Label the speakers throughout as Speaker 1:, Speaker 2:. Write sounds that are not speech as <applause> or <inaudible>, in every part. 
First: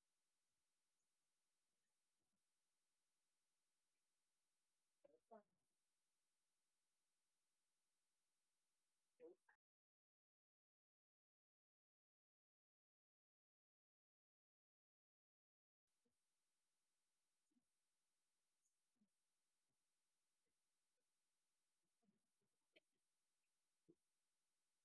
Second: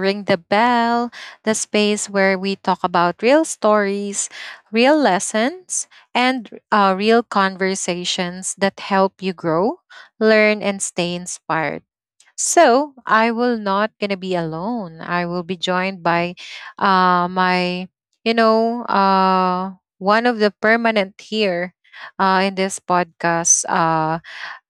Speaker 1: Ring the Bell, the space where we talk about real stories, real lessons, and real conversations that help you grow, learn, and stay inspired. So I will not gonna be alone. I will be joined by uh, my, you know, uh, one of the permanent here in this podcast,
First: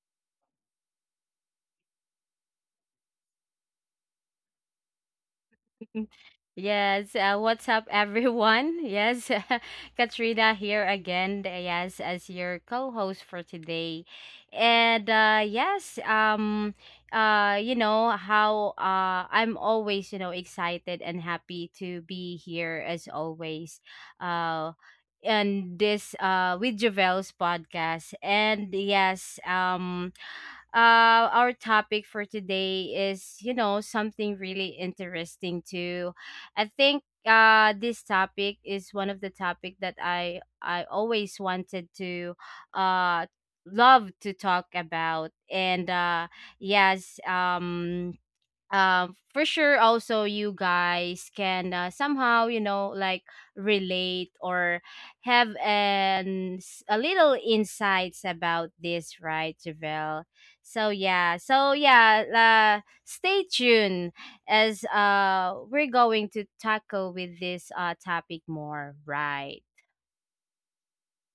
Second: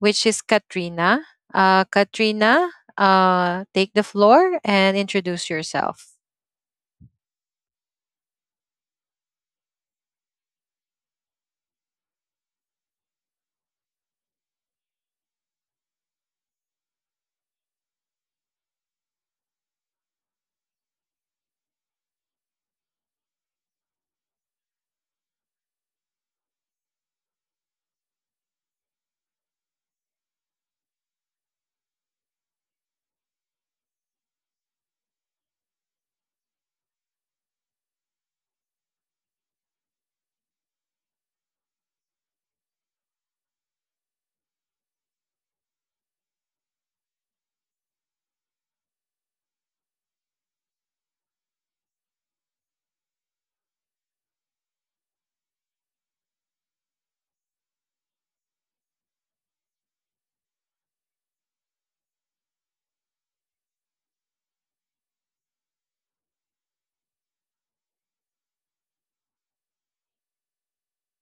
Speaker 1: which is Katrina. Katrina, take the floor and introduce
Speaker 2: <laughs>
Speaker 1: yourself.
Speaker 2: Yes, what's up, everyone? Yes, <laughs> Katrina here again. Yes, as your co-host for today, and you know how I'm always, excited and happy to be here as always, uh, and this with Javel's podcast. And yes, our topic for today is, something really interesting too. I think this topic is one of the topic that I always wanted to, uh, love to talk about, and yes, for sure also you guys can, somehow, like, relate or have a little insights about this, right, Javel? So yeah, stay tuned as we're going to tackle with this topic more, right?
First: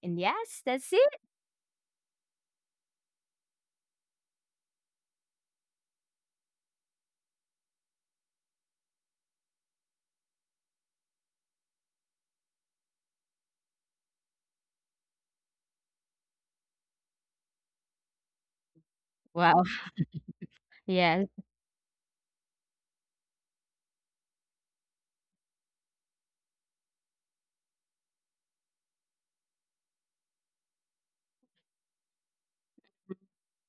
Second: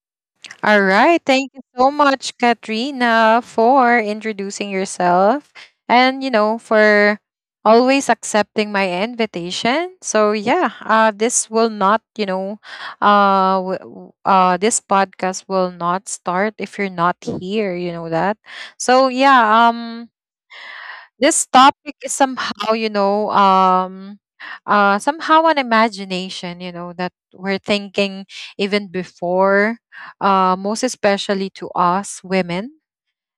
Speaker 2: And yes,
Speaker 1: All
Speaker 2: that's it.
Speaker 1: right. Thank you so much, Katrina, for introducing yourself and for always accepting my invitation. So, yeah, this will not, this podcast will not start if you're not here. You know that. So,
Speaker 2: Wow.
Speaker 1: yeah, um,
Speaker 2: Yes.
Speaker 1: this topic is somehow an imagination, that we're thinking even before, most especially to us women.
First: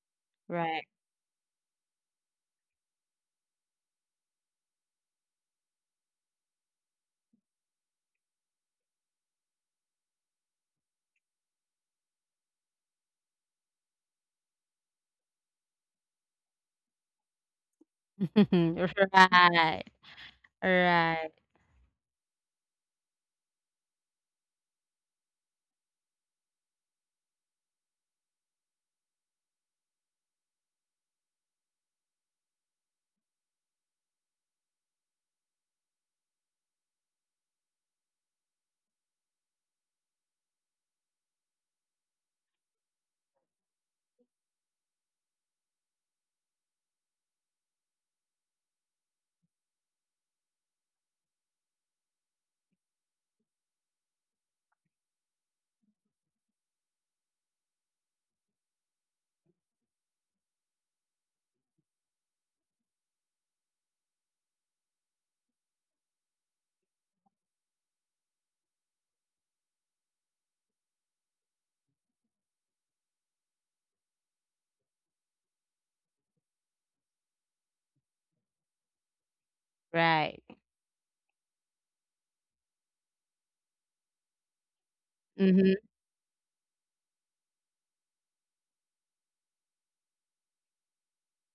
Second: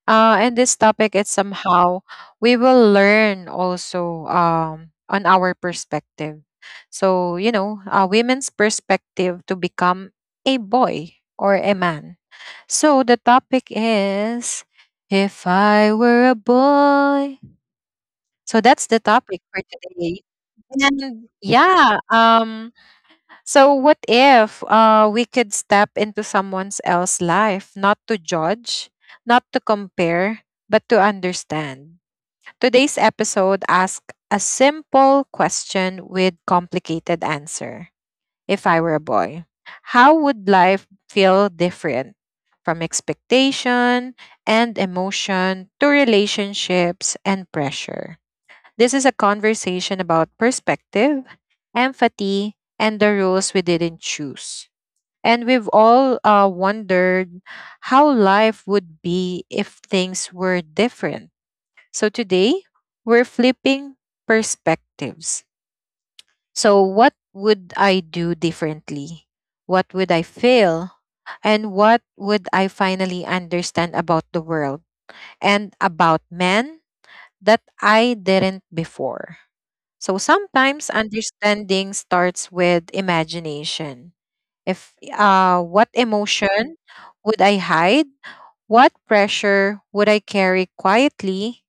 Speaker 1: And this
Speaker 2: Right.
Speaker 1: topic is somehow we will learn also on our perspective. So, a women's perspective to become a boy or a man. So the topic is, if I were a boy, so
Speaker 2: <laughs>
Speaker 1: that's the
Speaker 2: right
Speaker 1: topic for
Speaker 2: right.
Speaker 1: today. And
Speaker 2: right
Speaker 1: yeah, so what if we could step into someone's else life, not to judge, not to compare, but to understand? Today's episode asks a simple question with complicated answer. If I were a boy, how would life feel different from expectation and emotion to relationships and pressure? This is a conversation about perspective, empathy, and the roles we didn't choose. And we've all wondered how life would be if things were different. So today, we're flipping perspectives. So, what would I do differently? What would I fail? And what would I finally understand about the world and about men that I didn't before? So
Speaker 2: right
Speaker 1: sometimes understanding starts with imagination. If what
Speaker 2: Mm.
Speaker 1: emotion would I hide? What pressure would I carry quietly?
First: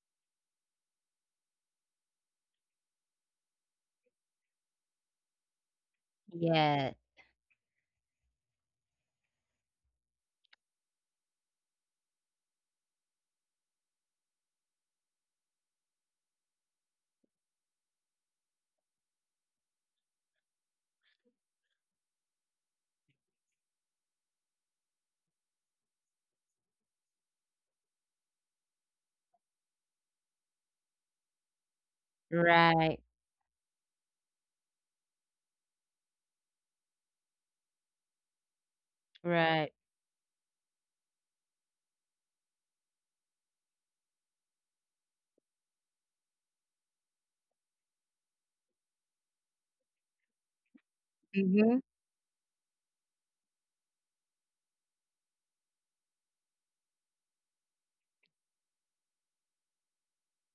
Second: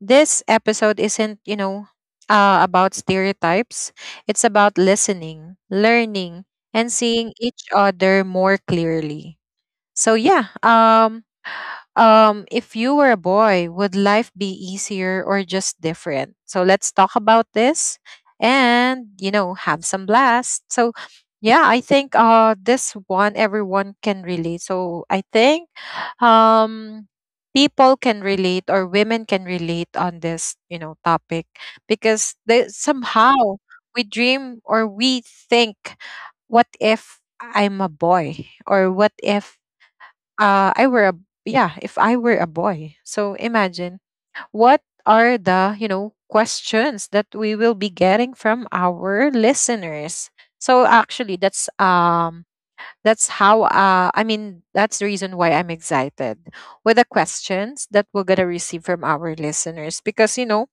Speaker 1: This episode isn't about stereotypes. It's about listening, learning, and
Speaker 2: Yes.
Speaker 1: seeing each other more clearly. So yeah, if you were a boy, would life be easier or just different? So let's talk about this and have some blast. So, yeah, I think this one everyone can relate. So, I think um people can relate or women can relate on this topic because they
Speaker 2: Right,
Speaker 1: somehow we dream or we think what if I'm a boy or what if
Speaker 2: right.
Speaker 1: I were a yeah, if I were a boy. So imagine what are the questions that we will be getting from our listeners. So actually, that's
Speaker 2: Mhm.
Speaker 1: um that's how, I mean, that's the reason why I'm excited with the questions that we're gonna receive from our listeners, because you know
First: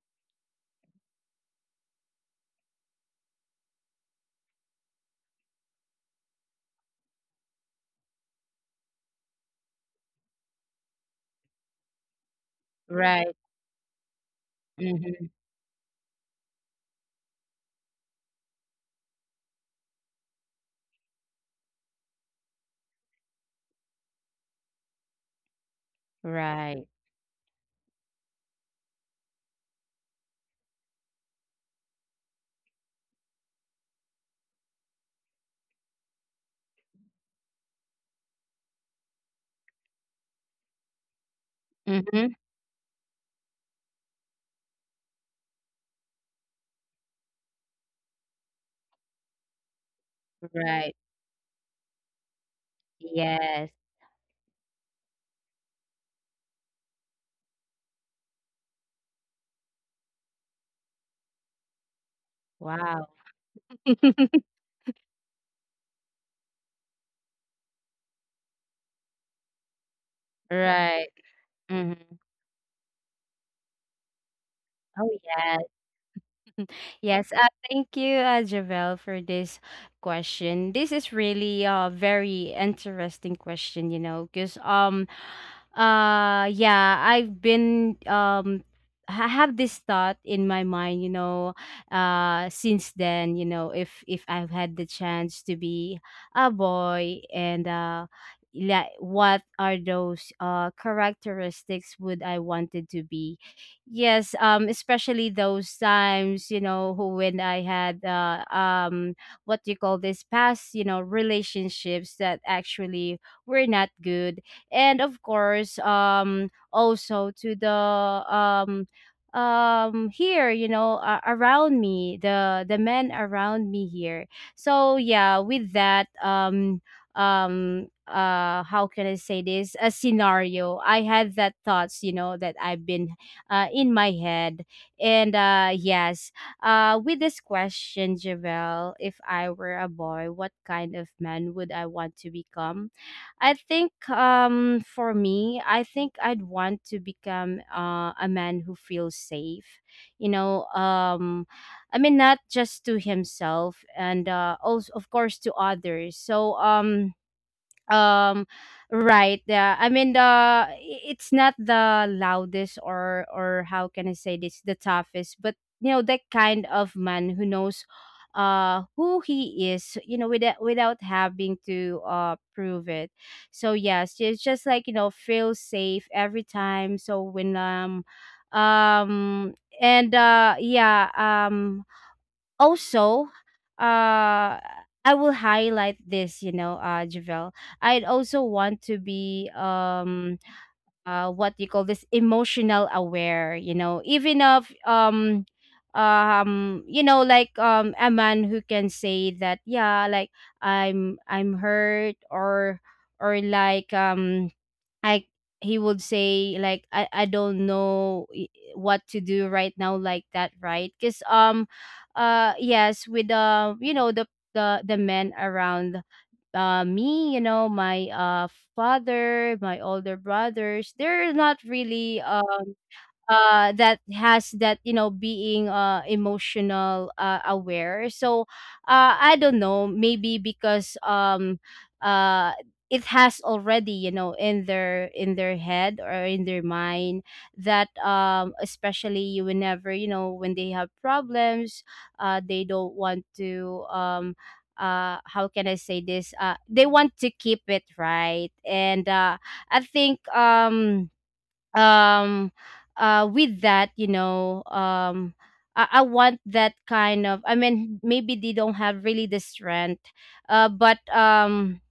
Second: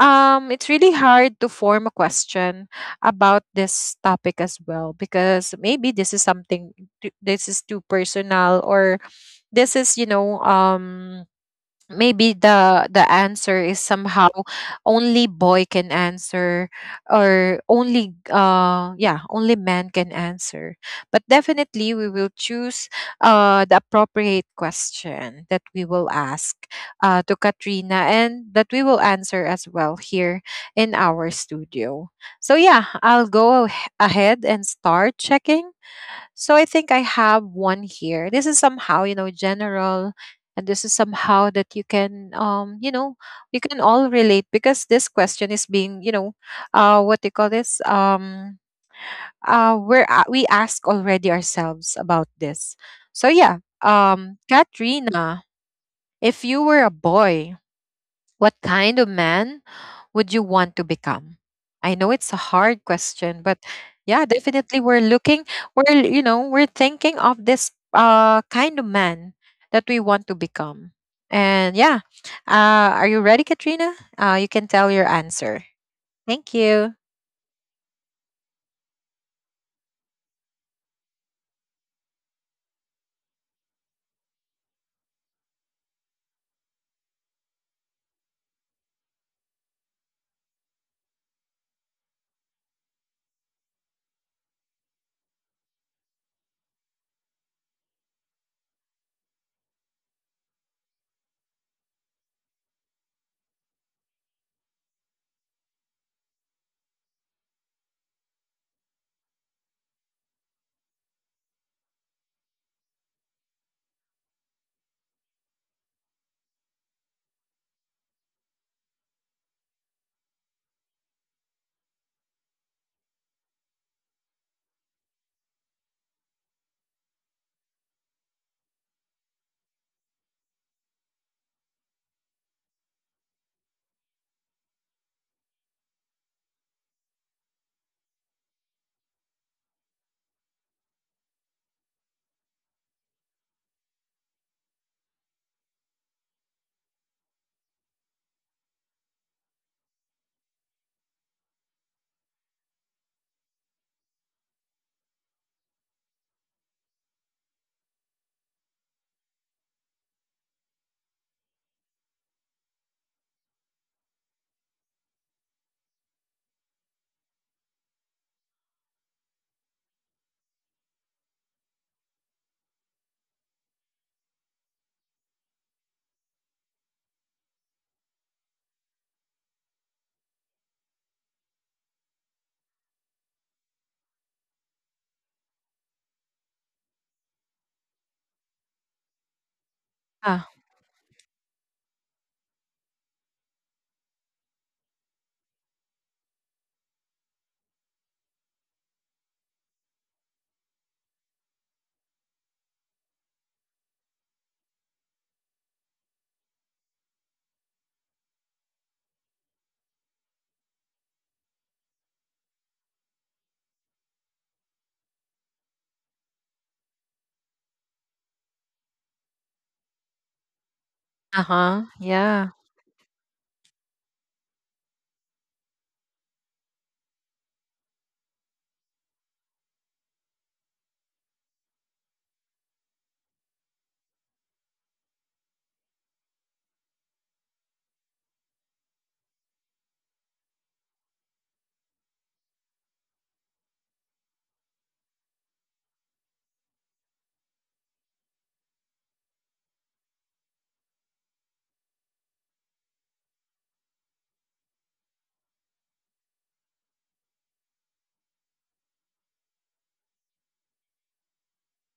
Speaker 1: um it's really hard to form a question about this topic as well, because maybe this is something, this is too personal, or this is, maybe the
Speaker 2: Right.
Speaker 1: answer is somehow only
Speaker 2: Mhm.
Speaker 1: boy can answer, or only man can answer, but definitely we will choose the appropriate question that we will ask
Speaker 2: Right.
Speaker 1: to Katrina and that we will answer as well here in our studio. So yeah, I'll go ahead and start checking. So I think I have one here. This is somehow general, and this is
Speaker 2: Mhm.
Speaker 1: somehow that you can, all relate because this question is being, what do you call this? We
Speaker 2: Right.
Speaker 1: ask already ourselves about this. So
Speaker 2: Yes.
Speaker 1: yeah, Katrina, if you were a boy, what kind of man would you want to become? I know it's a hard
Speaker 2: Wow.
Speaker 1: question, but yeah,
Speaker 2: <laughs>
Speaker 1: definitely we're looking, we're, you know, we're thinking of this kind of man that we want to become.
Speaker 2: Right.
Speaker 1: And yeah,
Speaker 2: Mhm.
Speaker 1: are you ready, Katrina? You can tell your
Speaker 2: Oh,
Speaker 1: answer.
Speaker 2: yes.
Speaker 1: Thank
Speaker 2: <laughs>
Speaker 1: you.
Speaker 2: Yes, thank you, Javel, for this question. This is really a very interesting question, because yeah, I've been I have this thought in my mind, since then, if I've had the chance to be a boy and. Like, what are those characteristics would I wanted to be? Yes, especially those times, who when I had what do you call this, past, relationships that actually were not good, and of course, also to the here, around me, the men around me here. So yeah, with that, how can I say this? A scenario. I had that thoughts, that I've been, in my head. And yes, with this question, Javel, if I were a boy, what kind of man would I want to become? I think for me, I think I'd want to become, a man who feels safe. You know, um, I mean, not just to himself and, also, of course, to others. So, um right, yeah, I mean it's not the loudest or how can I say this, the toughest, but you know that kind of man who knows, who he is, you know, without having to prove it. So yes, it's just like, you know, feel safe every time. So when um and yeah, also, uh I will highlight this, Javel, I'd also want to be,
Speaker 1: Ah.
Speaker 2: what do you call this, emotional aware, even of, you know, like, a man who can say that, yeah, like, I'm hurt, or like, I he would say, like, I don't know, what to do right now, like that, right? Cuz yes, with the, you know, the men around, me, you know, my, father, my older brothers,
Speaker 1: Uh
Speaker 2: they're not
Speaker 1: huh.
Speaker 2: really,
Speaker 1: Yeah.
Speaker 2: that has that, you know, being emotional, aware. So, I don't know, maybe because, uh it has already, you know, in their, in their head or in their mind that, especially whenever, you know, when they have problems, they don't want to, how can I say this, they want to keep it right. And, I think, um with that, I, want that kind of, I mean, maybe they don't have really the strength, but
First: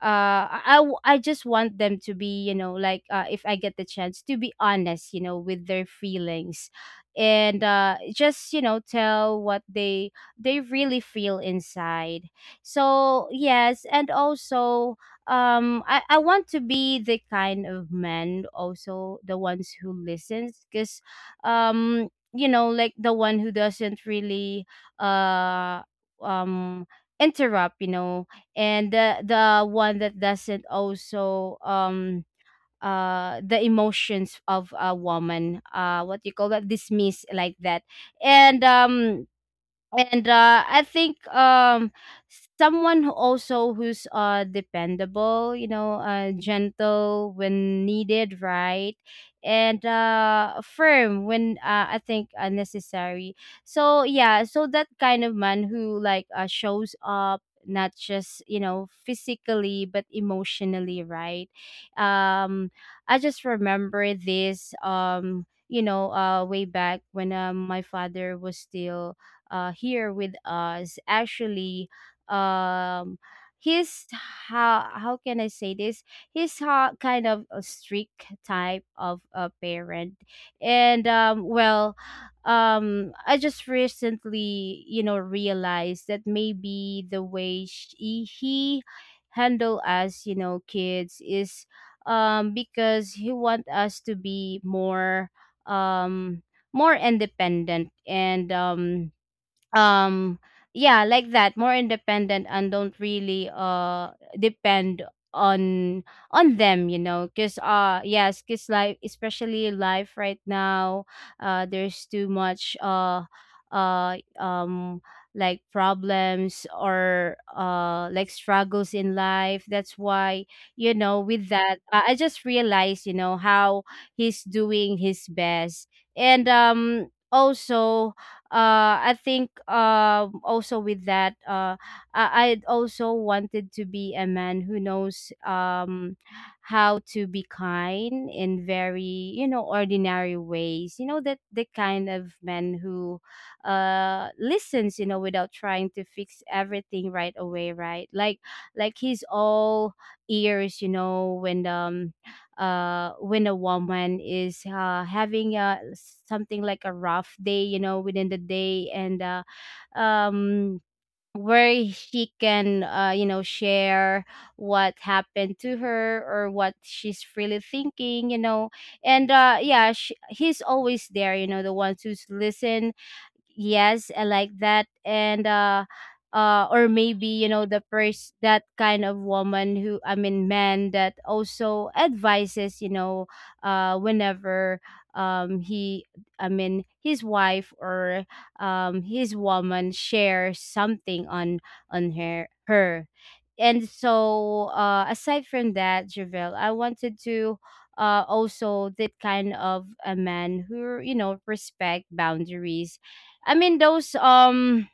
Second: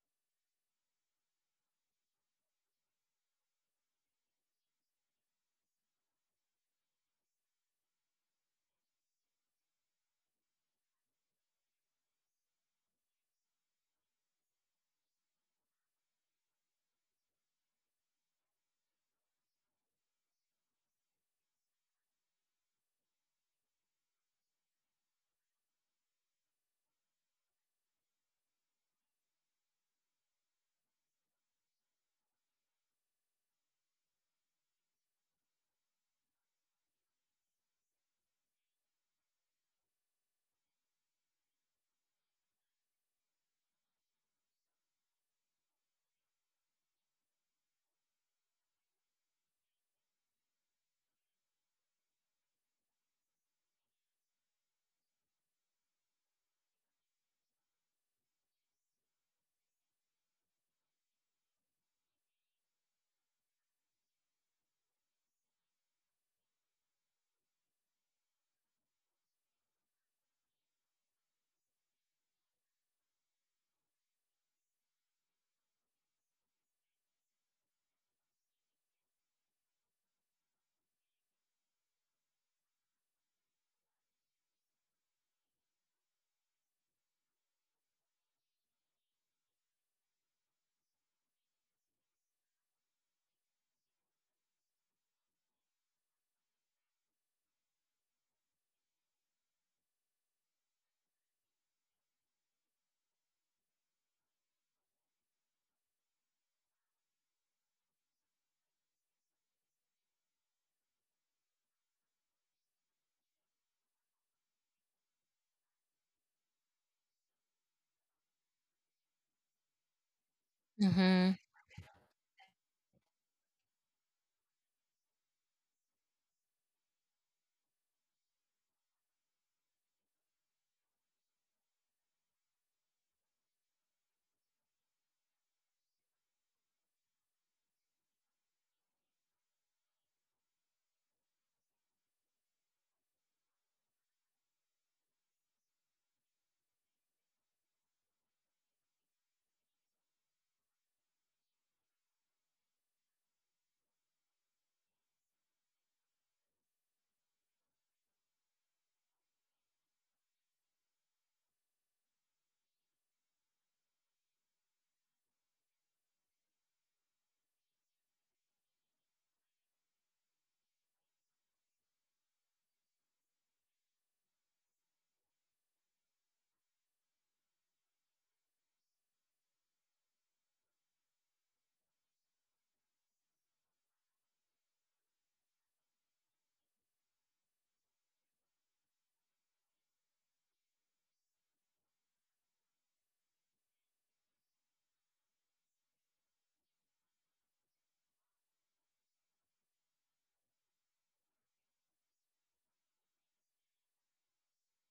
Speaker 2: I, just want them to be, you know, like, if I get the chance to be honest, you know, with their feelings, and, just, you know, tell what they really feel inside. So yes, and also, I, want to be the kind of man also, the ones who listens, because, you know, like, the one who doesn't really, uh um interrupt, you know, and the one that doesn't also, the emotions of a woman, what do you call that, dismiss, like that. And, I think, someone who also, who's, dependable, you know, gentle when needed, right, and firm when, I think, necessary. So yeah, so that kind of man who, like, shows up not just, you know, physically but emotionally, right? um I just remember this, way back when, my father was still, here with us actually. um he's, how can I say this, kind of a strict type of a parent. And, I just recently, you know, realized that maybe the way he handle us, you know, kids is, because he want us to be more, um, more independent, and, um yeah, like that, more independent, and don't really, depend on, them, you know, because, yes, because life, especially life right now, there's too much, uh um like problems, or, like struggles in life. That's why, you know,
Speaker 1: Mm-hmm.
Speaker 2: with that, I just realized, you know, how he's doing his best. And, also, I think, also with that, I, also wanted to be a man who knows, how to be kind in very, you know, ordinary ways. You know, that the kind of man who, listens, you know, without trying to fix everything right away, right? Like he's all ears, you know, when, when a woman is, having a, something like a rough day, you know, within the day. And, um where she can, you know, share what happened to her, or what she's really thinking, you know. And, yeah, sh he's always there, you know, the ones who's listen, yes, I like that. And, or maybe, you know, the first, that kind of woman who, I mean, man that also advises, you know, whenever, he, I mean, his wife, or, his woman shares something on, her, and so, aside from that, Javel, I wanted to, also that kind of a man who, you know, respect boundaries. I mean those, um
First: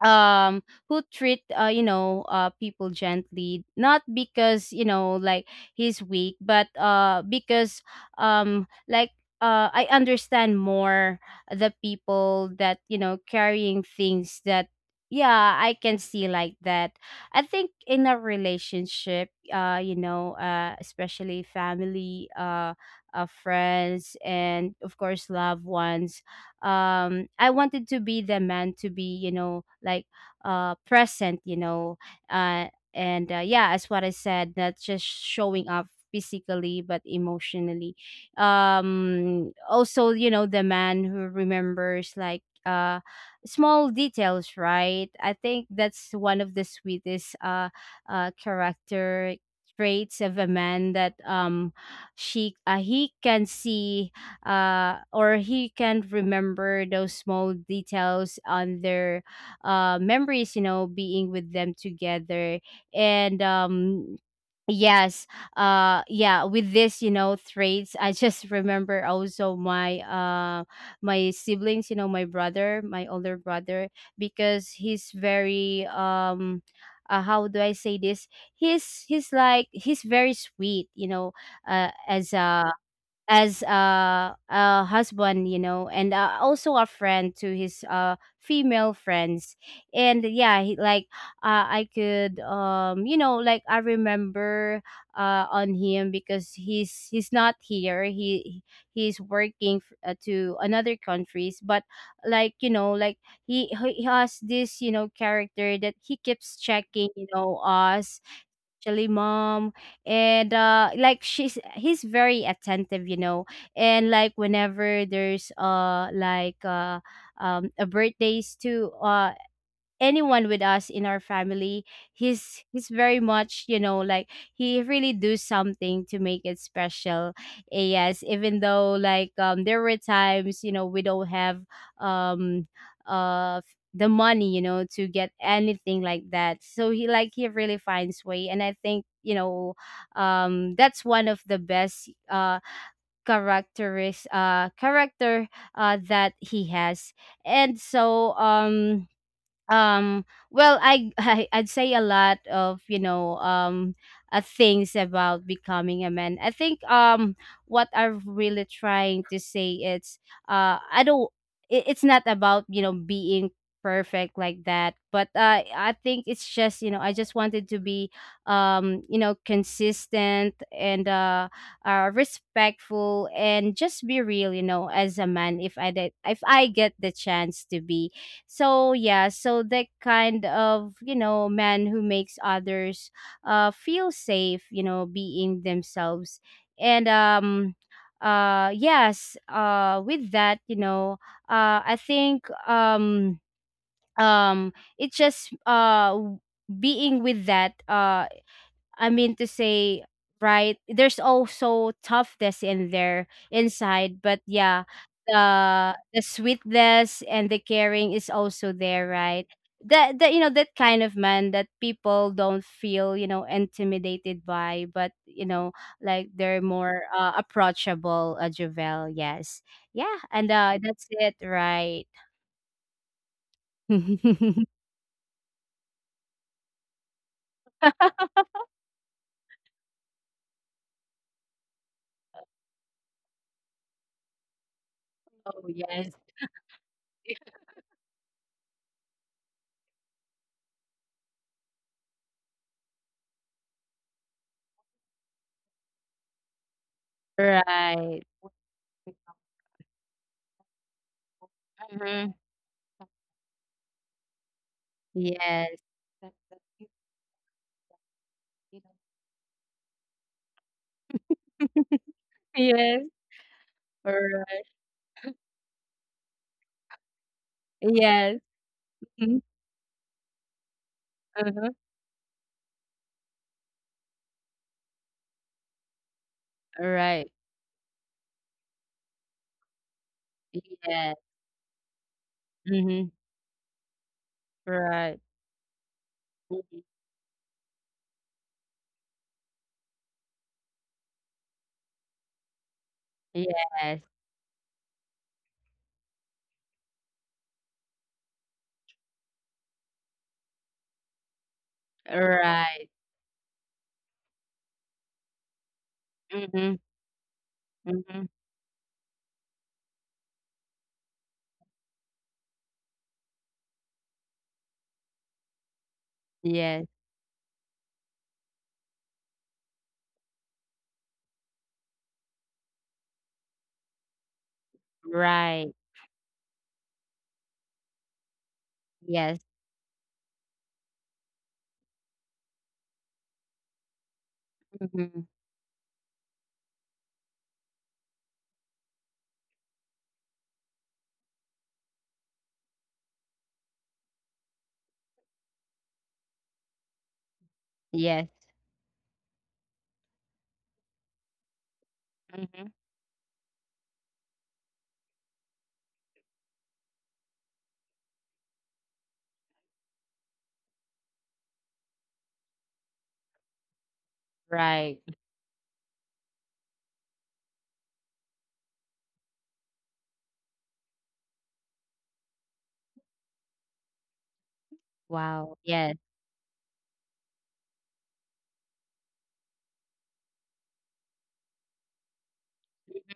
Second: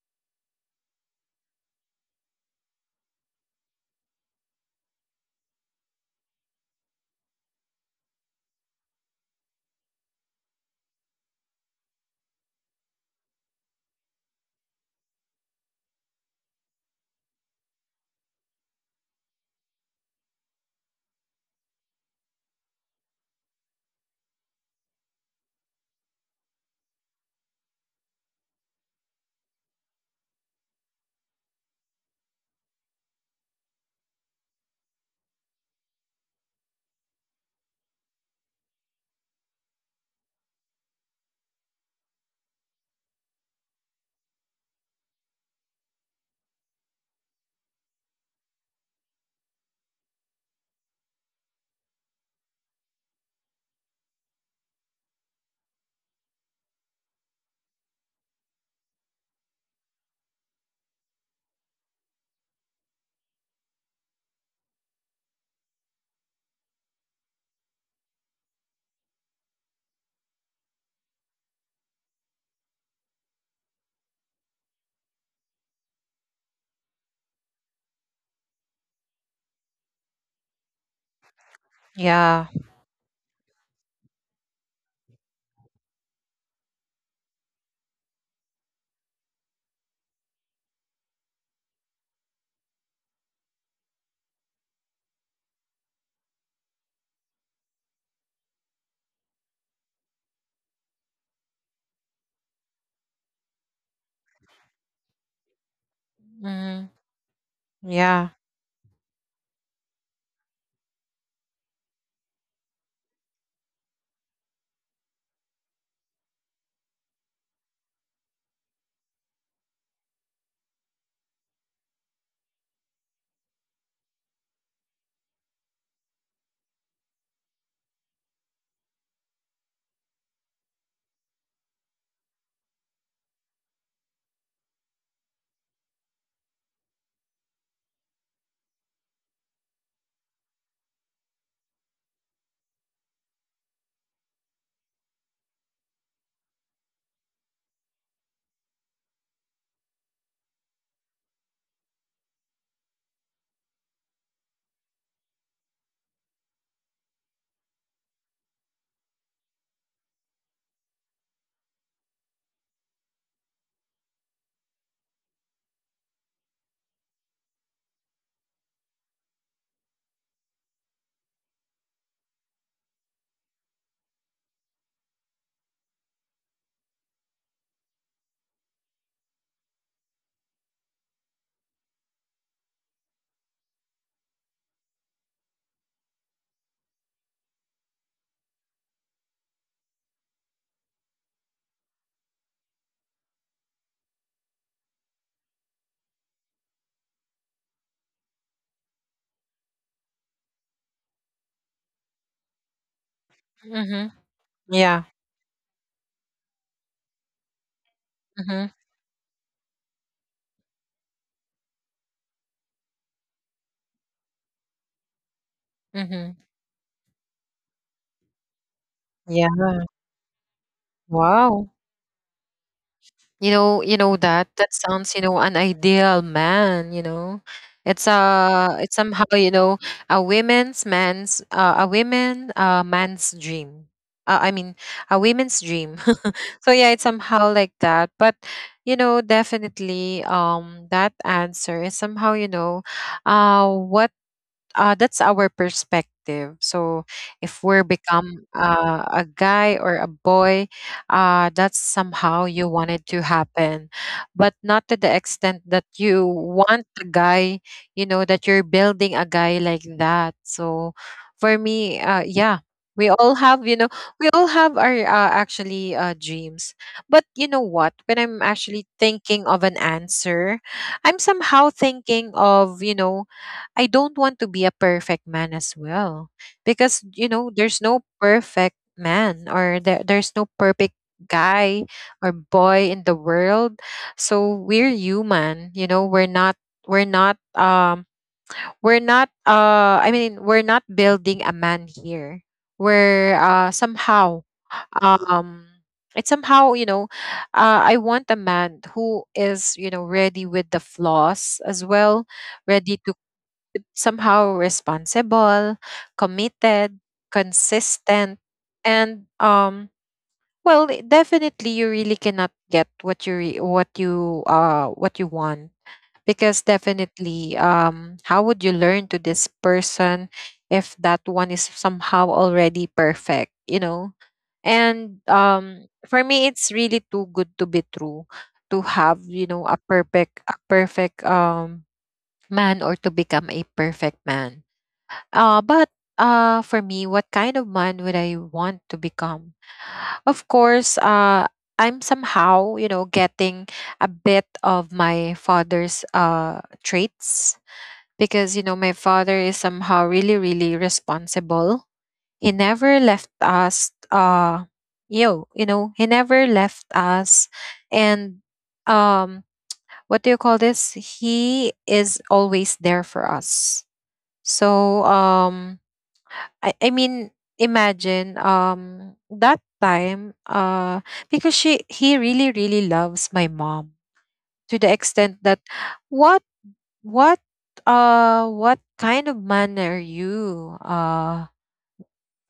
Speaker 2: um who treat, you know, people gently, not because, you know, like he's weak, but, because, like, I understand more the people that, you know, carrying things that, yeah, I can see like that. I think in a relationship, you know, especially family, friends, and of course loved ones, I wanted to be the man to be, you know, like, present, you know. Uh and, yeah, as what I said, not just showing up physically but emotionally. Also, you know, the man who remembers, like, small details, right? I think that's one of the sweetest, character traits of a man, that, she, he can see, or he can remember those small details on their, memories, you know, being with them together. And, yes, yeah, with this, you know, traits, I just <laughs> remember also my, my siblings, you know, my brother, my older brother, because he's very, how do I say this, he's like, he's very sweet, you know, as
Speaker 1: Yeah.
Speaker 2: a, as a husband, you know, and, also a friend to his female friends. And yeah, he, like, I could, you know, like, I remember, on him, because he's not here. He's working to another countries, but like he he has this, character that he keeps
Speaker 1: Mm-hmm.
Speaker 2: checking, us.
Speaker 1: Yeah.
Speaker 2: Actually, mom. And like, she's he's very attentive, you know. And like, whenever there's a birthdays too, anyone with us in our family, he's very much, you know, like, he really do something to make it special. Yes, even though like, there were times, you know, we don't have um the money, you know, to get anything like that. So he, like, he really finds way. And I think, you know, that's one of the best character that he has. And so um well, I, <laughs> I'd say a lot of, you know, things about becoming a man. I think what I'm really trying to say is I don't it's not about, you know, being perfect like that. But I think it's just, you know, I just wanted to be you know, consistent and respectful, and just be real, you know, as a man, if I did, if I get the chance to be. So yeah, so that kind of, you know, man who makes others feel safe, you know, being themselves. And yes, with that, you know, I think um it's just being with that, I mean to say, right? There's also toughness in there
Speaker 1: Mm-hmm.
Speaker 2: inside, but
Speaker 1: Yeah.
Speaker 2: yeah, the sweetness and the caring is
Speaker 1: Mm-hmm.
Speaker 2: also there, right? That, you know, that kind of man that people don't feel, you know, intimidated by, but you know,
Speaker 1: Mm-hmm.
Speaker 2: like they're more approachable. Javel,
Speaker 1: Yeah.
Speaker 2: yes, yeah, and that's it,
Speaker 1: Wow.
Speaker 2: right?
Speaker 1: You know, that
Speaker 2: <laughs>
Speaker 1: sounds an ideal man, It's somehow, you know, a women's man's, a women man's dream. I mean, a women's
Speaker 2: Oh
Speaker 1: dream. <laughs>
Speaker 2: yes,
Speaker 1: So yeah, it's somehow like that, but definitely that answer is somehow, you know, what that's our perspective. So if we're
Speaker 2: right.
Speaker 1: become a guy or a boy, that's somehow
Speaker 2: Mhm.
Speaker 1: you wanted to happen, but not to the extent that
Speaker 2: Yes.
Speaker 1: you want a guy. You know that you're building a guy like that. So for me, yeah. We
Speaker 2: Yes.
Speaker 1: all have, you know, we all have
Speaker 2: Alright.
Speaker 1: our, actually, dreams. But you know what? When I'm
Speaker 2: Yes.
Speaker 1: actually thinking
Speaker 2: Mhm.
Speaker 1: of an answer, I'm somehow
Speaker 2: Uh-huh.
Speaker 1: thinking of, I don't want to be a perfect man as well, because
Speaker 2: Alright.
Speaker 1: there's no perfect man, or there's no perfect
Speaker 2: Yeah.
Speaker 1: guy or boy
Speaker 2: Mhm.
Speaker 1: in the world. So we're
Speaker 2: Right.
Speaker 1: human, we're not
Speaker 2: Mhm.
Speaker 1: we're not I mean, we're not building a man here. We're
Speaker 2: Yes.
Speaker 1: somehow um it's somehow, I want a man who is ready with the flaws as well,
Speaker 2: Right.
Speaker 1: ready, somehow responsible,
Speaker 2: Mhm.
Speaker 1: committed,
Speaker 2: Mhm.
Speaker 1: consistent, and well, definitely you really cannot get what you re- what you want, because
Speaker 2: Yes.
Speaker 1: definitely how would you learn to this person if that one is somehow already perfect, you know? And
Speaker 2: Right.
Speaker 1: for me it's really too good to be true to have,
Speaker 2: Yes.
Speaker 1: you know, a perfect man, or to become a perfect man,
Speaker 2: Mhm.
Speaker 1: but for me, what kind of man would I want to become? Of course, I'm somehow getting a bit of my father's traits,
Speaker 2: Yes.
Speaker 1: because, my father is somehow really, really responsible.
Speaker 2: Mhm.
Speaker 1: He never left us, he never left us. And um, what do you call this? He is always there for us.
Speaker 2: Right.
Speaker 1: So, I mean imagine, that time, because she he really really loves my mom, to the
Speaker 2: Wow. Yes.
Speaker 1: extent that, what what what kind of man are you,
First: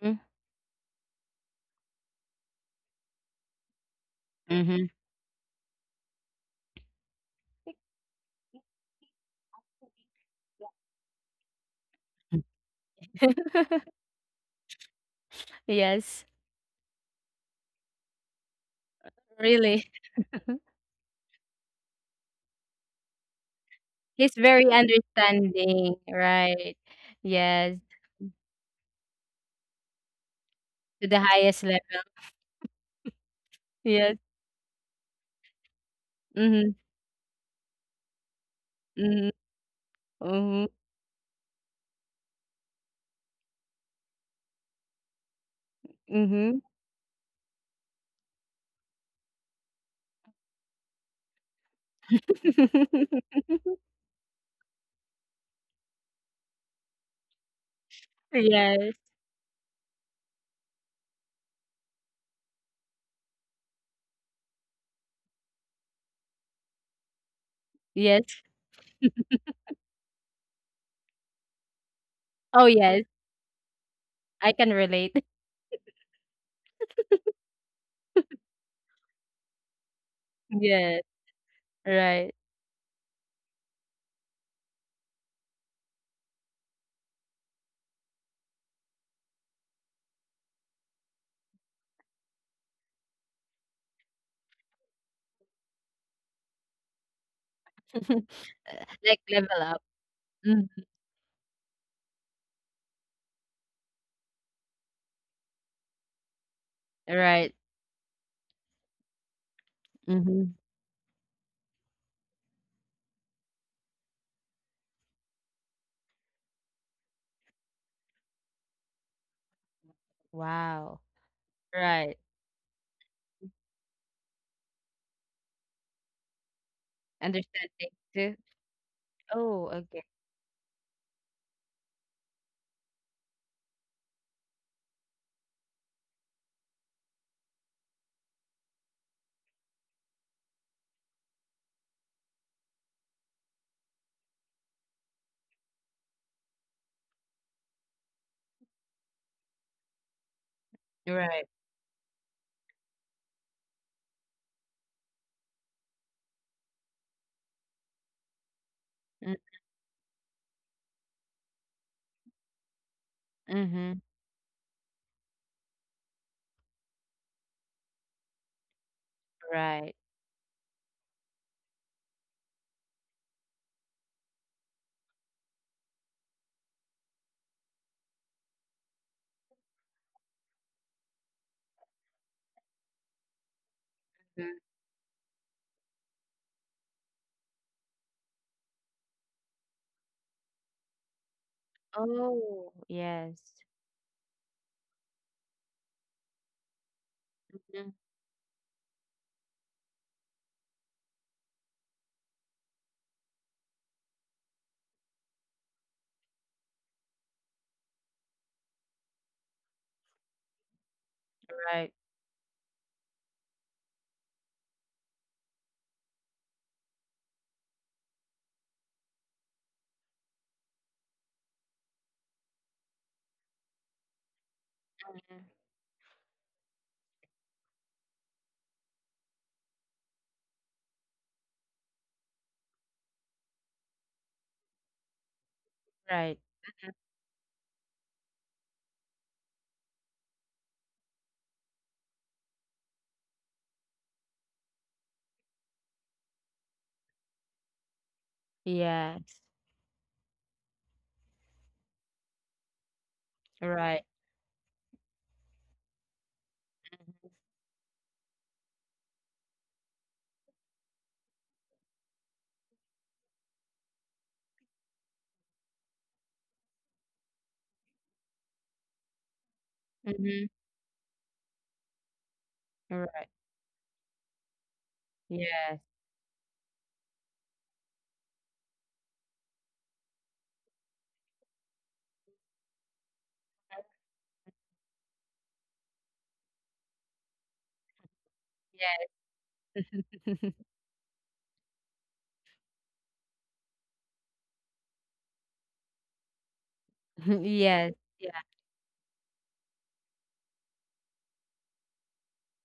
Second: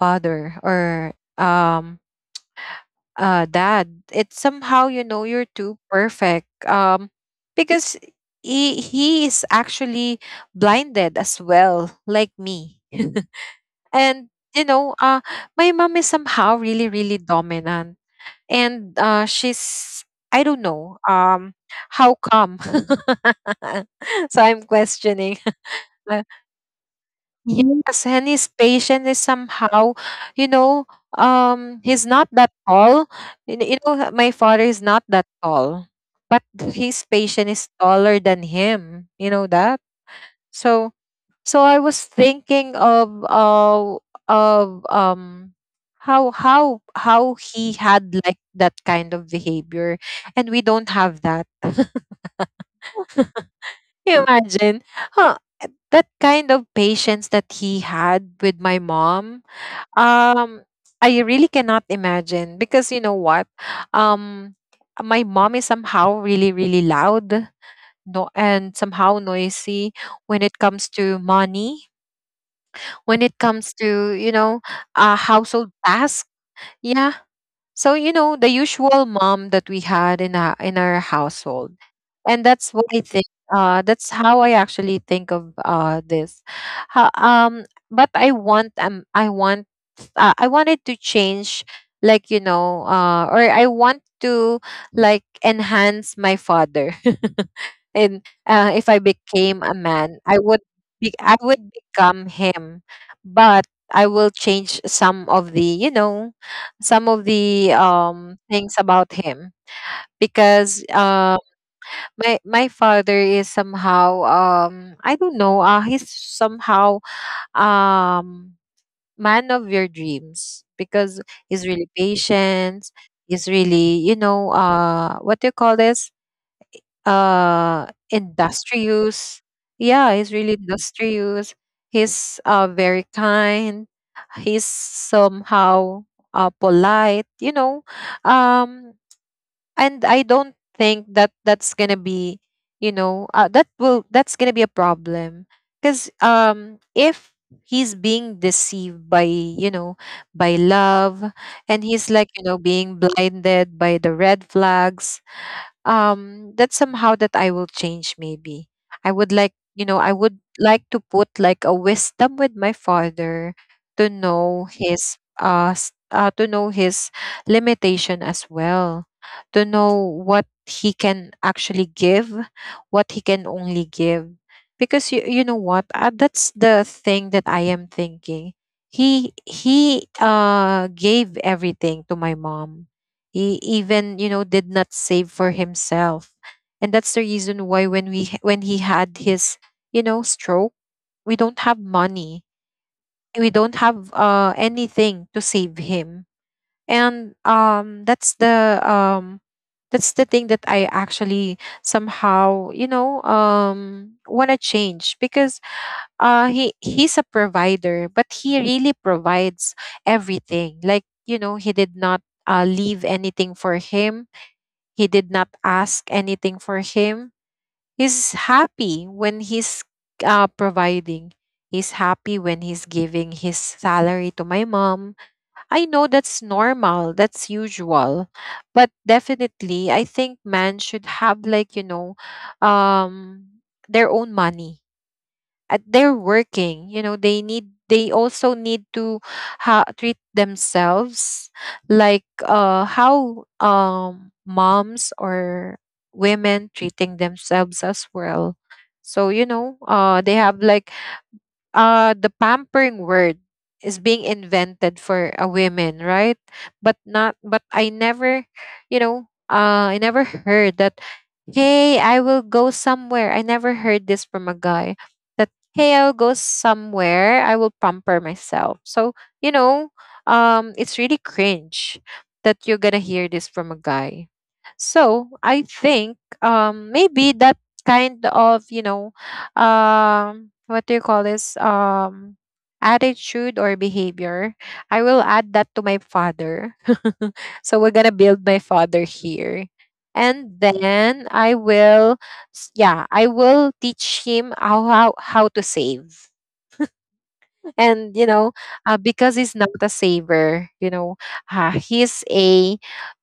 Speaker 2: Mhm.
Speaker 1: or dad. It's somehow,
Speaker 2: Mhm.
Speaker 1: you're too perfect, because he is actually blinded as well, like me. <laughs> And
Speaker 2: <laughs>
Speaker 1: you know uh my mom is somehow really
Speaker 2: Yes.
Speaker 1: really dominant, and she's, I
Speaker 2: Really.
Speaker 1: don't know, how come. <laughs> So I'm
Speaker 2: He's very
Speaker 1: questioning. <laughs> Uh,
Speaker 2: understanding. Right.
Speaker 1: yes, and
Speaker 2: Yes.
Speaker 1: his patient is somehow, you know
Speaker 2: To the
Speaker 1: he's not
Speaker 2: highest
Speaker 1: that
Speaker 2: level.
Speaker 1: tall, you kn- you know my father is
Speaker 2: Yes.
Speaker 1: not that tall, but his
Speaker 2: Mhm.
Speaker 1: patient is taller than him, you know that.
Speaker 2: Mhm.
Speaker 1: so
Speaker 2: Mhm.
Speaker 1: so I was thinking of how how
Speaker 2: Mhm.
Speaker 1: how he had like that kind of behavior, and we don't have that. Can you
Speaker 2: <laughs>
Speaker 1: imagine, huh, that kind of patience that he had with my mom.
Speaker 2: Yes.
Speaker 1: Um I really cannot imagine, because you know what? Um my mom is somehow really, really loud, no, and
Speaker 2: Yes.
Speaker 1: somehow noisy, when it comes to money, when
Speaker 2: Oh,
Speaker 1: it
Speaker 2: yes.
Speaker 1: comes to,
Speaker 2: I can
Speaker 1: household
Speaker 2: relate. <laughs>
Speaker 1: task, yeah. So the usual mom that we had in our
Speaker 2: Yes.
Speaker 1: household. And that's
Speaker 2: Right.
Speaker 1: what I think. That's how I actually think of, this. Ho- um, but I wanted to change, like, or I want to, like, enhance my father. And
Speaker 2: <laughs>
Speaker 1: if I became
Speaker 2: Like
Speaker 1: a
Speaker 2: level
Speaker 1: man,
Speaker 2: up.
Speaker 1: I would
Speaker 2: Mm.
Speaker 1: be, I would become him, but I will change some of the
Speaker 2: Right.
Speaker 1: things about him, because
Speaker 2: Mm-hmm.
Speaker 1: my father is somehow, I don't know, he's somehow, um man of your dreams,
Speaker 2: Wow.
Speaker 1: because he's really
Speaker 2: Right.
Speaker 1: patient. He's really, what do you call this?
Speaker 2: Understanding
Speaker 1: uh
Speaker 2: too.
Speaker 1: Industrious.
Speaker 2: Oh, okay.
Speaker 1: Yeah, he's really industrious. He's very kind. He's somehow polite, um and I don't think that that's gonna be, that's gonna be a problem because, if he's being deceived by, you know, by
Speaker 2: Right.
Speaker 1: love, and he's like, you know, being blinded by the red flags. That's somehow that I will change. Maybe I would like, you know, I would like to put like a wisdom with my father
Speaker 2: Mm-hmm.
Speaker 1: to know his to know his limitation as well, to
Speaker 2: Right.
Speaker 1: know what he can actually give, what he can only give. Because you know what, that's the thing that I am thinking. He gave everything to my mom. He even, you know, did not
Speaker 2: Mhm.
Speaker 1: save for himself. And that's the reason why when he had his, you know, stroke, we don't have money,
Speaker 2: Oh,
Speaker 1: we don't
Speaker 2: yes.
Speaker 1: have anything to save him. And that's
Speaker 2: Mhm.
Speaker 1: the that's the thing that I actually somehow, you know, want to change. Because he's a provider, but he really provides everything, like, you know, he did not
Speaker 2: Right.
Speaker 1: leave anything for him. He did not ask anything for him. He's happy when he's providing. He's happy when he's giving his salary to my mom. I know
Speaker 2: Mhm.
Speaker 1: that's normal, that's usual. But definitely, I think man should have, like, um their own money. At they're working, you
Speaker 2: Right.
Speaker 1: know, they need, they also need to treat themselves, like, how moms or women treating themselves as well. So, you know,
Speaker 2: Yes.
Speaker 1: they have like the pampering word is being
Speaker 2: Right.
Speaker 1: invented for a women, right? But not, but I never, you know, I never heard that. Hey, I will go somewhere. I never heard this from a guy. That, hey, I will go somewhere, I will pamper myself. So, you know, it's really
Speaker 2: Mm-hmm.
Speaker 1: cringe that you're gonna hear this from a
Speaker 2: Right.
Speaker 1: guy. So I think,
Speaker 2: Yes.
Speaker 1: maybe that kind of, you know, what do you call this? Attitude or behavior, I will add that to my father. <laughs> So we're gonna build my father here,
Speaker 2: Yes.
Speaker 1: and then
Speaker 2: <laughs>
Speaker 1: I will yeah, I will teach him how to save. And, you
Speaker 2: Yes.
Speaker 1: know,
Speaker 2: Yeah.
Speaker 1: because he's not a saver, you know, he's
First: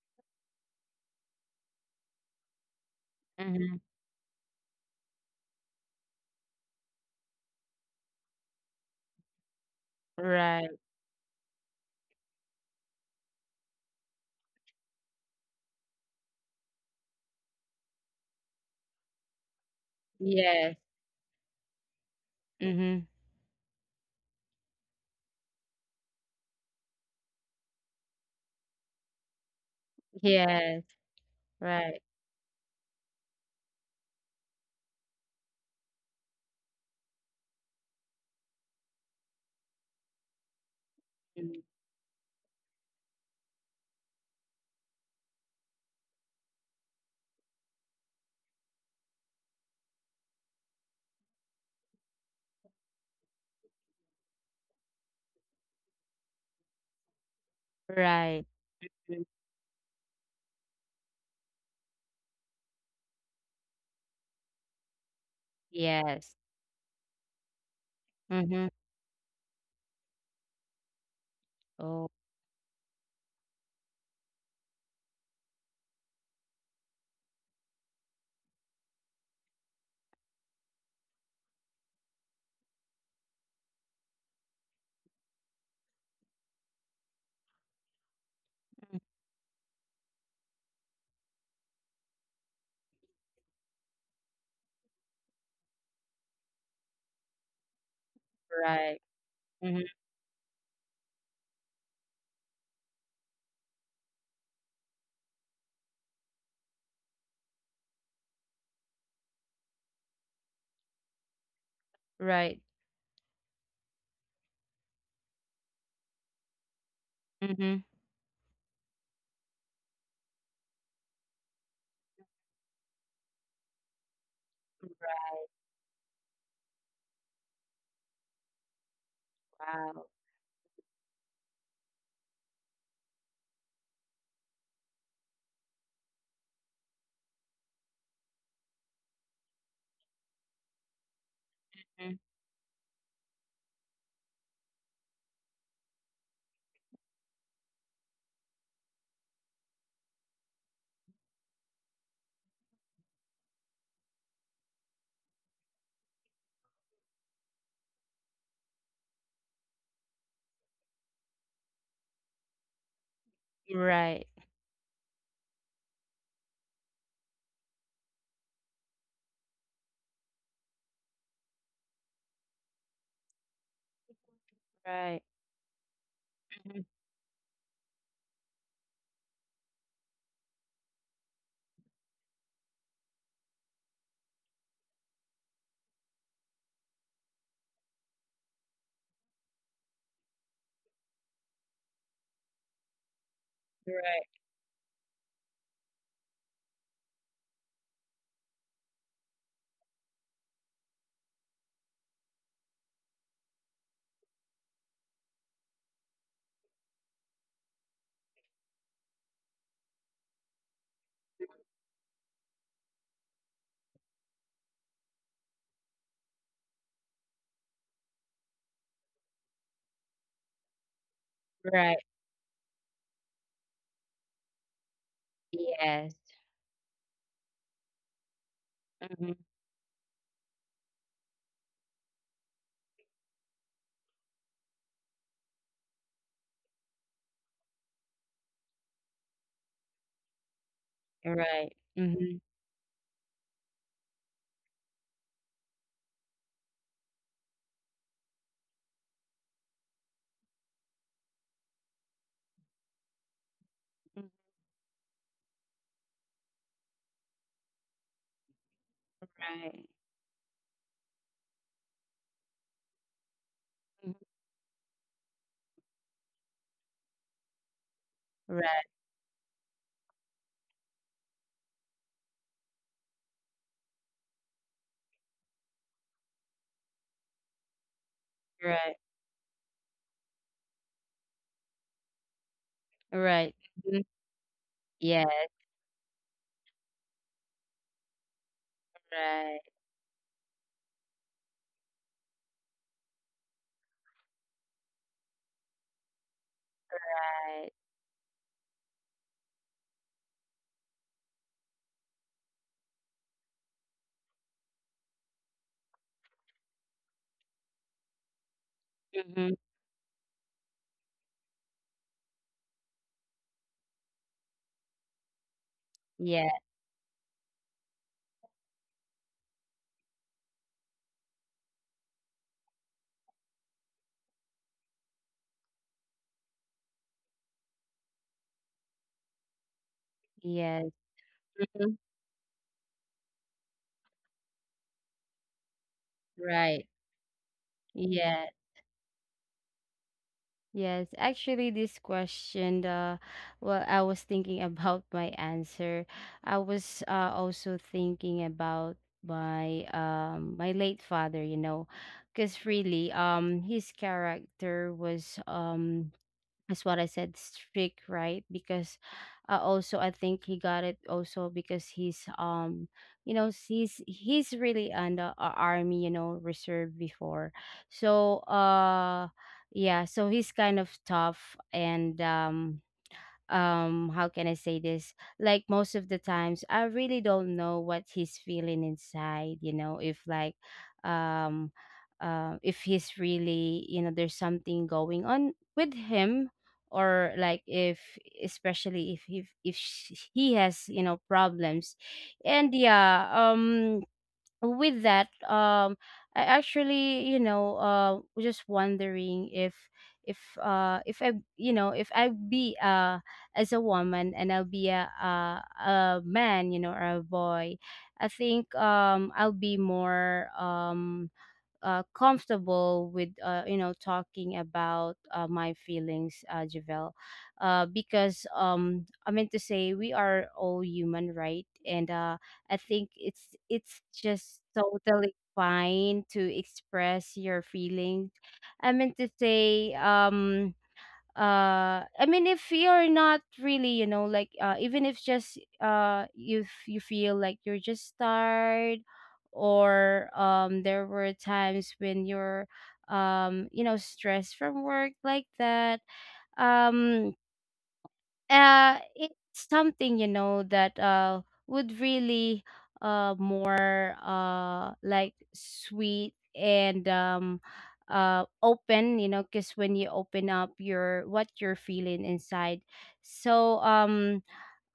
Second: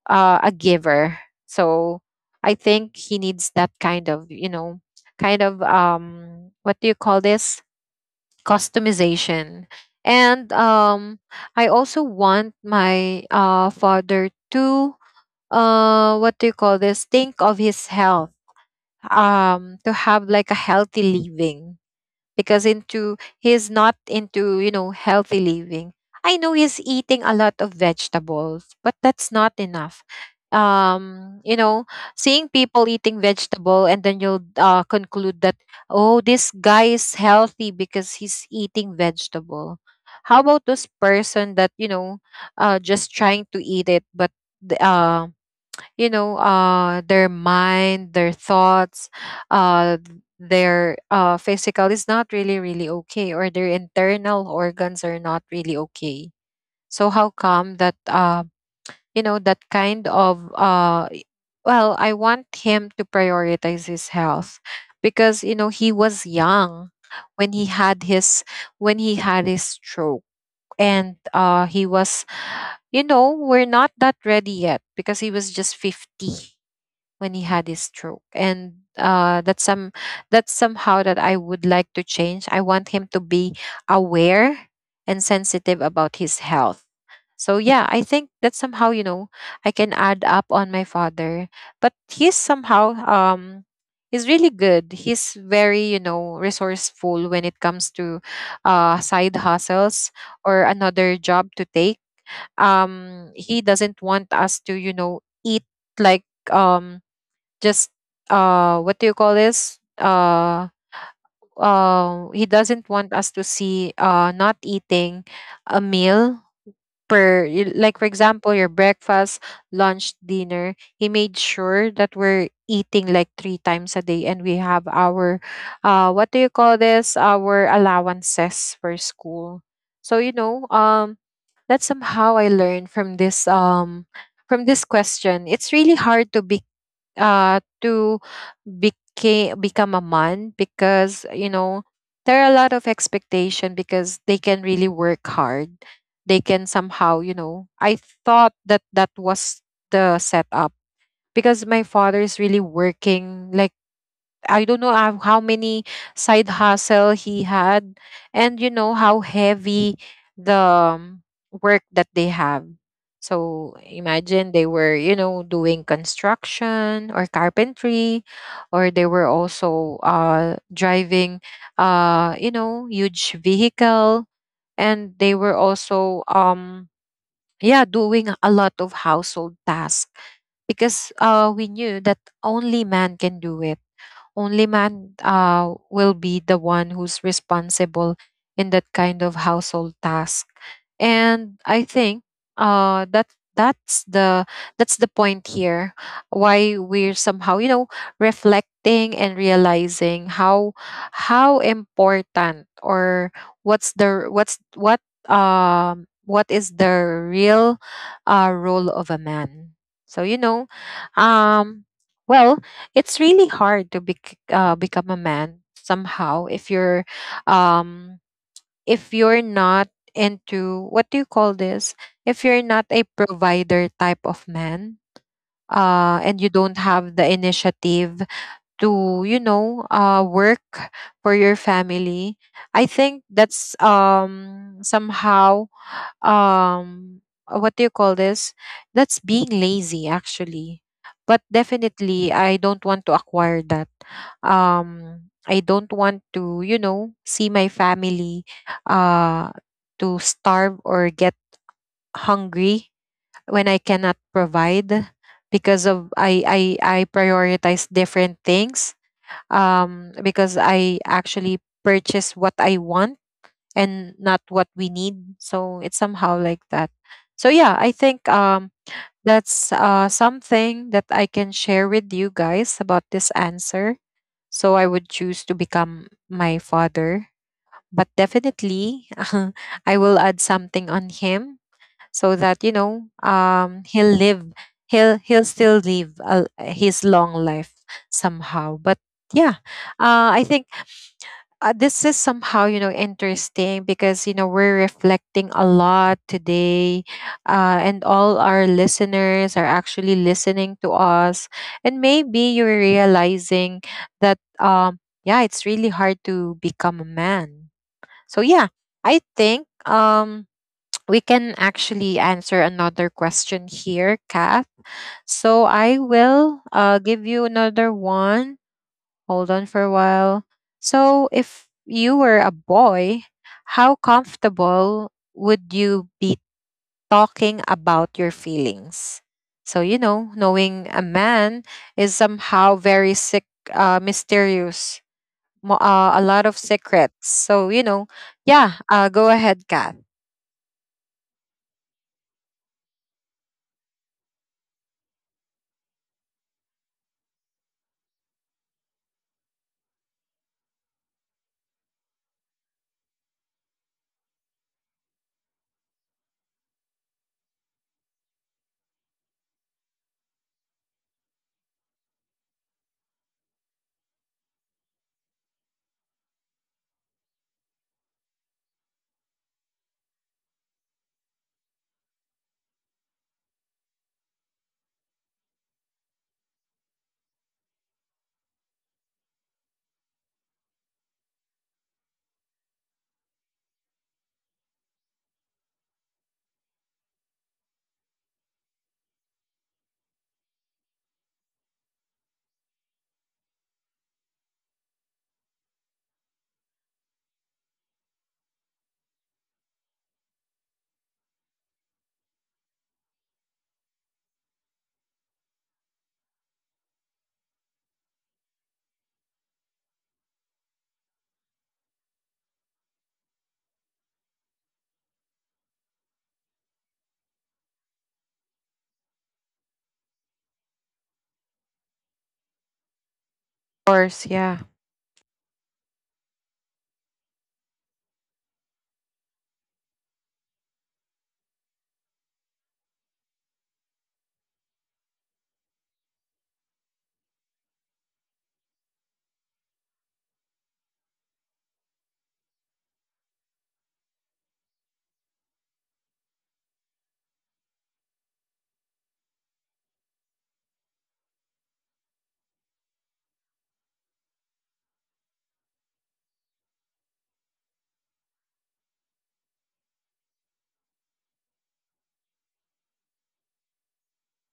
Speaker 1: a giver. So I think he needs that
Speaker 2: Mm-hmm.
Speaker 1: kind of, you know, kind of what do you call this? Customization. And
Speaker 2: Right.
Speaker 1: I also want my father to what do you call this? Think of his health. To have like a
Speaker 2: Yes.
Speaker 1: healthy living, because
Speaker 2: Mm-hmm.
Speaker 1: into he's not into, you know, healthy living. I know he's eating a lot of vegetables, but that's not enough.
Speaker 2: Yes.
Speaker 1: You know,
Speaker 2: Right.
Speaker 1: seeing people eating vegetable, and then you'll conclude that, oh, this guy is healthy because he's eating vegetable. How about this person that,
Speaker 2: Mm.
Speaker 1: you know, just trying to eat it, but the- uh you know, their mind, their thoughts, uh their physical is not really okay, or their internal organs are not really okay. So how come that
Speaker 2: Right.
Speaker 1: you
Speaker 2: Mm.
Speaker 1: know, that kind of well, I want him to prioritize his health. Because, you know, he
Speaker 2: Yes.
Speaker 1: was young when he had his,
Speaker 2: Mm-hmm.
Speaker 1: when he had his stroke. And he
Speaker 2: Oh.
Speaker 1: was, you know, we're not that ready yet because he was just 50 when he had his stroke. And that's some, that's somehow that I would like to change. I want him to be aware and sensitive about his health. So yeah, I think that
Speaker 2: Mm.
Speaker 1: somehow, you know, I can add up on my father. But he's somehow, he's really good, he's very, you know, resourceful when it comes to
Speaker 2: Right.
Speaker 1: side
Speaker 2: Mm-hmm.
Speaker 1: hustles or another job to take. He doesn't want us to, you know, eat like, um just, what do you call this? Uh He
Speaker 2: Right.
Speaker 1: doesn't want us to see not eating a meal per
Speaker 2: Mm-hmm.
Speaker 1: like for example, your breakfast, lunch, dinner. He made sure that we're eating like three times a day, and we have our what do you call this, our allowances for school.
Speaker 2: Wow.
Speaker 1: So, you know, that's somehow I learned from this from this question. It's really hard to be to became become a man, because, you know,
Speaker 2: Mm.
Speaker 1: there are a lot of expectation because they can really work hard. They can somehow, you know, I thought that that was the setup. Because my father is really working like, I don't know, how many side hustle he had. And you know how heavy the um, work that they have. So
Speaker 2: Right.
Speaker 1: imagine they were, you know, doing construction or carpentry, or they were also driving you know, huge vehicle, and
Speaker 2: Right.
Speaker 1: they were also,
Speaker 2: Mhm.
Speaker 1: yeah, doing a lot of household tasks. Because we knew that only man can do it. Only man will be the one who's responsible in that kind of household task. And I think, uh, that that's
Speaker 2: Right.
Speaker 1: the that's the point here, why we're somehow, you know, reflecting and realizing how important, or what's the what's what what is the real role of a man. So, you know, um well, it's really hard to become a man somehow um if you're not into what do you call this,
Speaker 2: Right.
Speaker 1: if you're not a provider type of man,
Speaker 2: Yes.
Speaker 1: and you don't have the initiative to, you
Speaker 2: Mm-hmm.
Speaker 1: know, work for your family. I think that's somehow um what do you call this? That's being lazy, actually. But
Speaker 2: Right.
Speaker 1: definitely,
Speaker 2: Mm-hmm.
Speaker 1: I don't want to acquire that. um I don't want to, you know, see my family uh to starve or get hungry when I cannot provide because of I prioritize different things.
Speaker 2: Right.
Speaker 1: Because I actually purchase what I want
Speaker 2: Mhm.
Speaker 1: and not what we need. So it's somehow like that. So yeah, I
Speaker 2: Right.
Speaker 1: think that's something that I can share with you guys about this answer. So I would choose to become my father, but
Speaker 2: Right.
Speaker 1: definitely <laughs> I will add something on him, so that, you know,
Speaker 2: Right.
Speaker 1: he'll
Speaker 2: Mm-hmm.
Speaker 1: live, he'll
Speaker 2: Yes.
Speaker 1: he'll still live a, his long life somehow. But yeah,
Speaker 2: Right.
Speaker 1: I think this is somehow, you know, interesting because, you know, we're reflecting a lot today,
Speaker 2: Right.
Speaker 1: and all our listeners are actually listening to us. And maybe you're realizing that, yeah, it's really hard to become a man. So yeah, I
Speaker 2: Mm-hmm.
Speaker 1: think <tsk> we can actually answer another question here, Kath. So I
Speaker 2: Yeah.
Speaker 1: will, give you another one. Hold on for a while. So, if you were a boy, how comfortable would you be talking about your feelings? So, you know,
Speaker 2: Yes.
Speaker 1: knowing a
Speaker 2: Mm-hmm.
Speaker 1: man is somehow very sick, mysterious, a
Speaker 2: Right.
Speaker 1: lot of secrets. So, you know,
Speaker 2: Yes.
Speaker 1: yeah, go ahead, Kath.
Speaker 2: Yes, actually, this question, well, I was thinking <laughs> about my answer. I was, also thinking about my, my late father, you know, because really, his character was, that's what I said, strict, right? Because also I think he got it also because he's, you know, he's really an army, you know, reserve before. So yeah, so he's kind of tough. And how can I say this, like, most of the times I really don't know what he's feeling inside. You know, if like, um if he's really, you know, there's something going on with him. Or like if, especially if he has, you know, problems. And yeah, with that, I actually, you know, was just wondering if, if I, you know, if I be as a woman, and I'll be a man, you know, or a boy, I think, I'll be more, comfortable with, you know, talking about my feelings, Javel. Because, I mean to say, we are all human, right? And I think it's
Speaker 1: Of
Speaker 2: just
Speaker 1: course, yeah,
Speaker 2: totally fine to express your feelings. I mean to say, I mean, if you're not really, you know, like, even if just, if you feel like you're just tired, or there were times when you're, you know, stressed from work, like that. um it's something, you know, that would really more like sweet and open, you know, because when you open up your what you're feeling inside. So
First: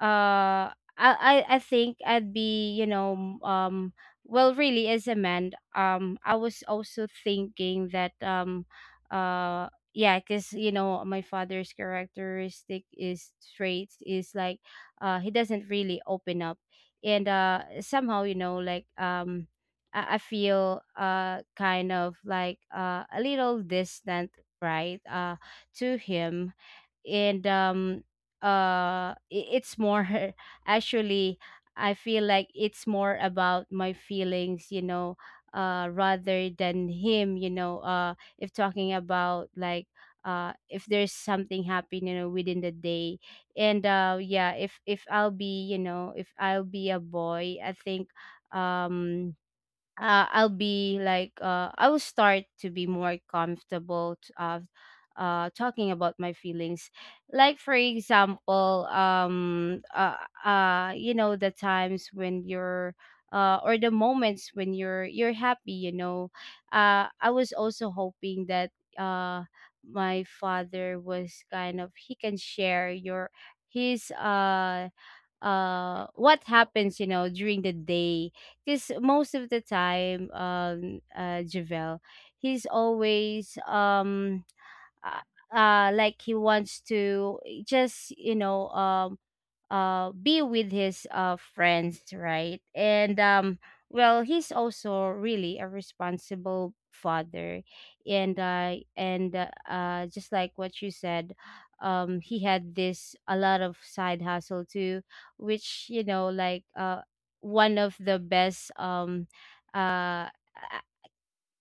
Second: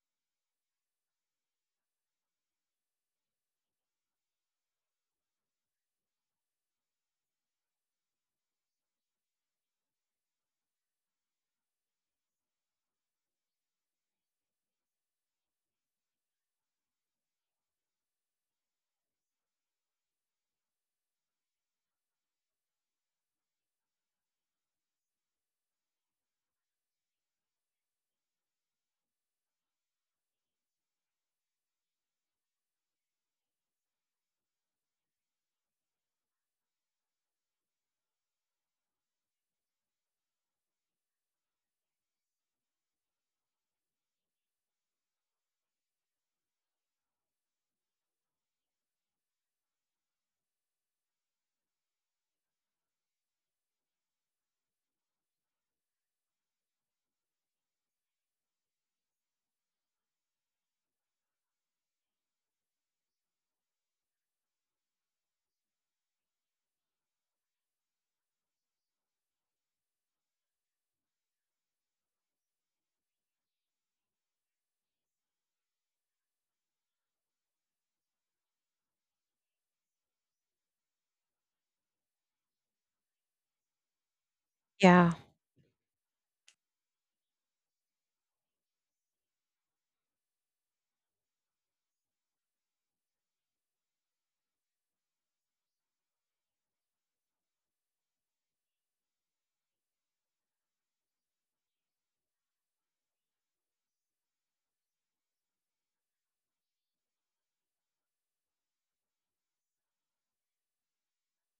Speaker 2: uh I, I think I'd be, you know, well, really as a man, I was also thinking that, uh yeah, because, you know, my father's characteristic is traits is like, he doesn't really open up. And somehow, you know, like, I feel kind of like a little distant, right, to him. And it's more, <laughs> actually, I feel like it's more about my feelings, you know, rather than him. You know, if talking about like, if there's something happening, you know, within the day. And yeah, if I'll be, you know, if I'll be a boy, I think, um I'll be like, I will start to be more comfortable, talking about my feelings. Like, for example, you know, the times when you're, or the moments when you're happy. You know, I was also hoping that, uh, my father was kind of, he can share your his, what happens, you know, during the day, because most of the time, Javel, he's always,
Speaker 1: yeah,
Speaker 2: like, he wants to just, you know, be with his friends, right? And well, he's also really a responsible father, and just like what you said, he had this a lot of side hustle too, which, you know, like, one of the best, uh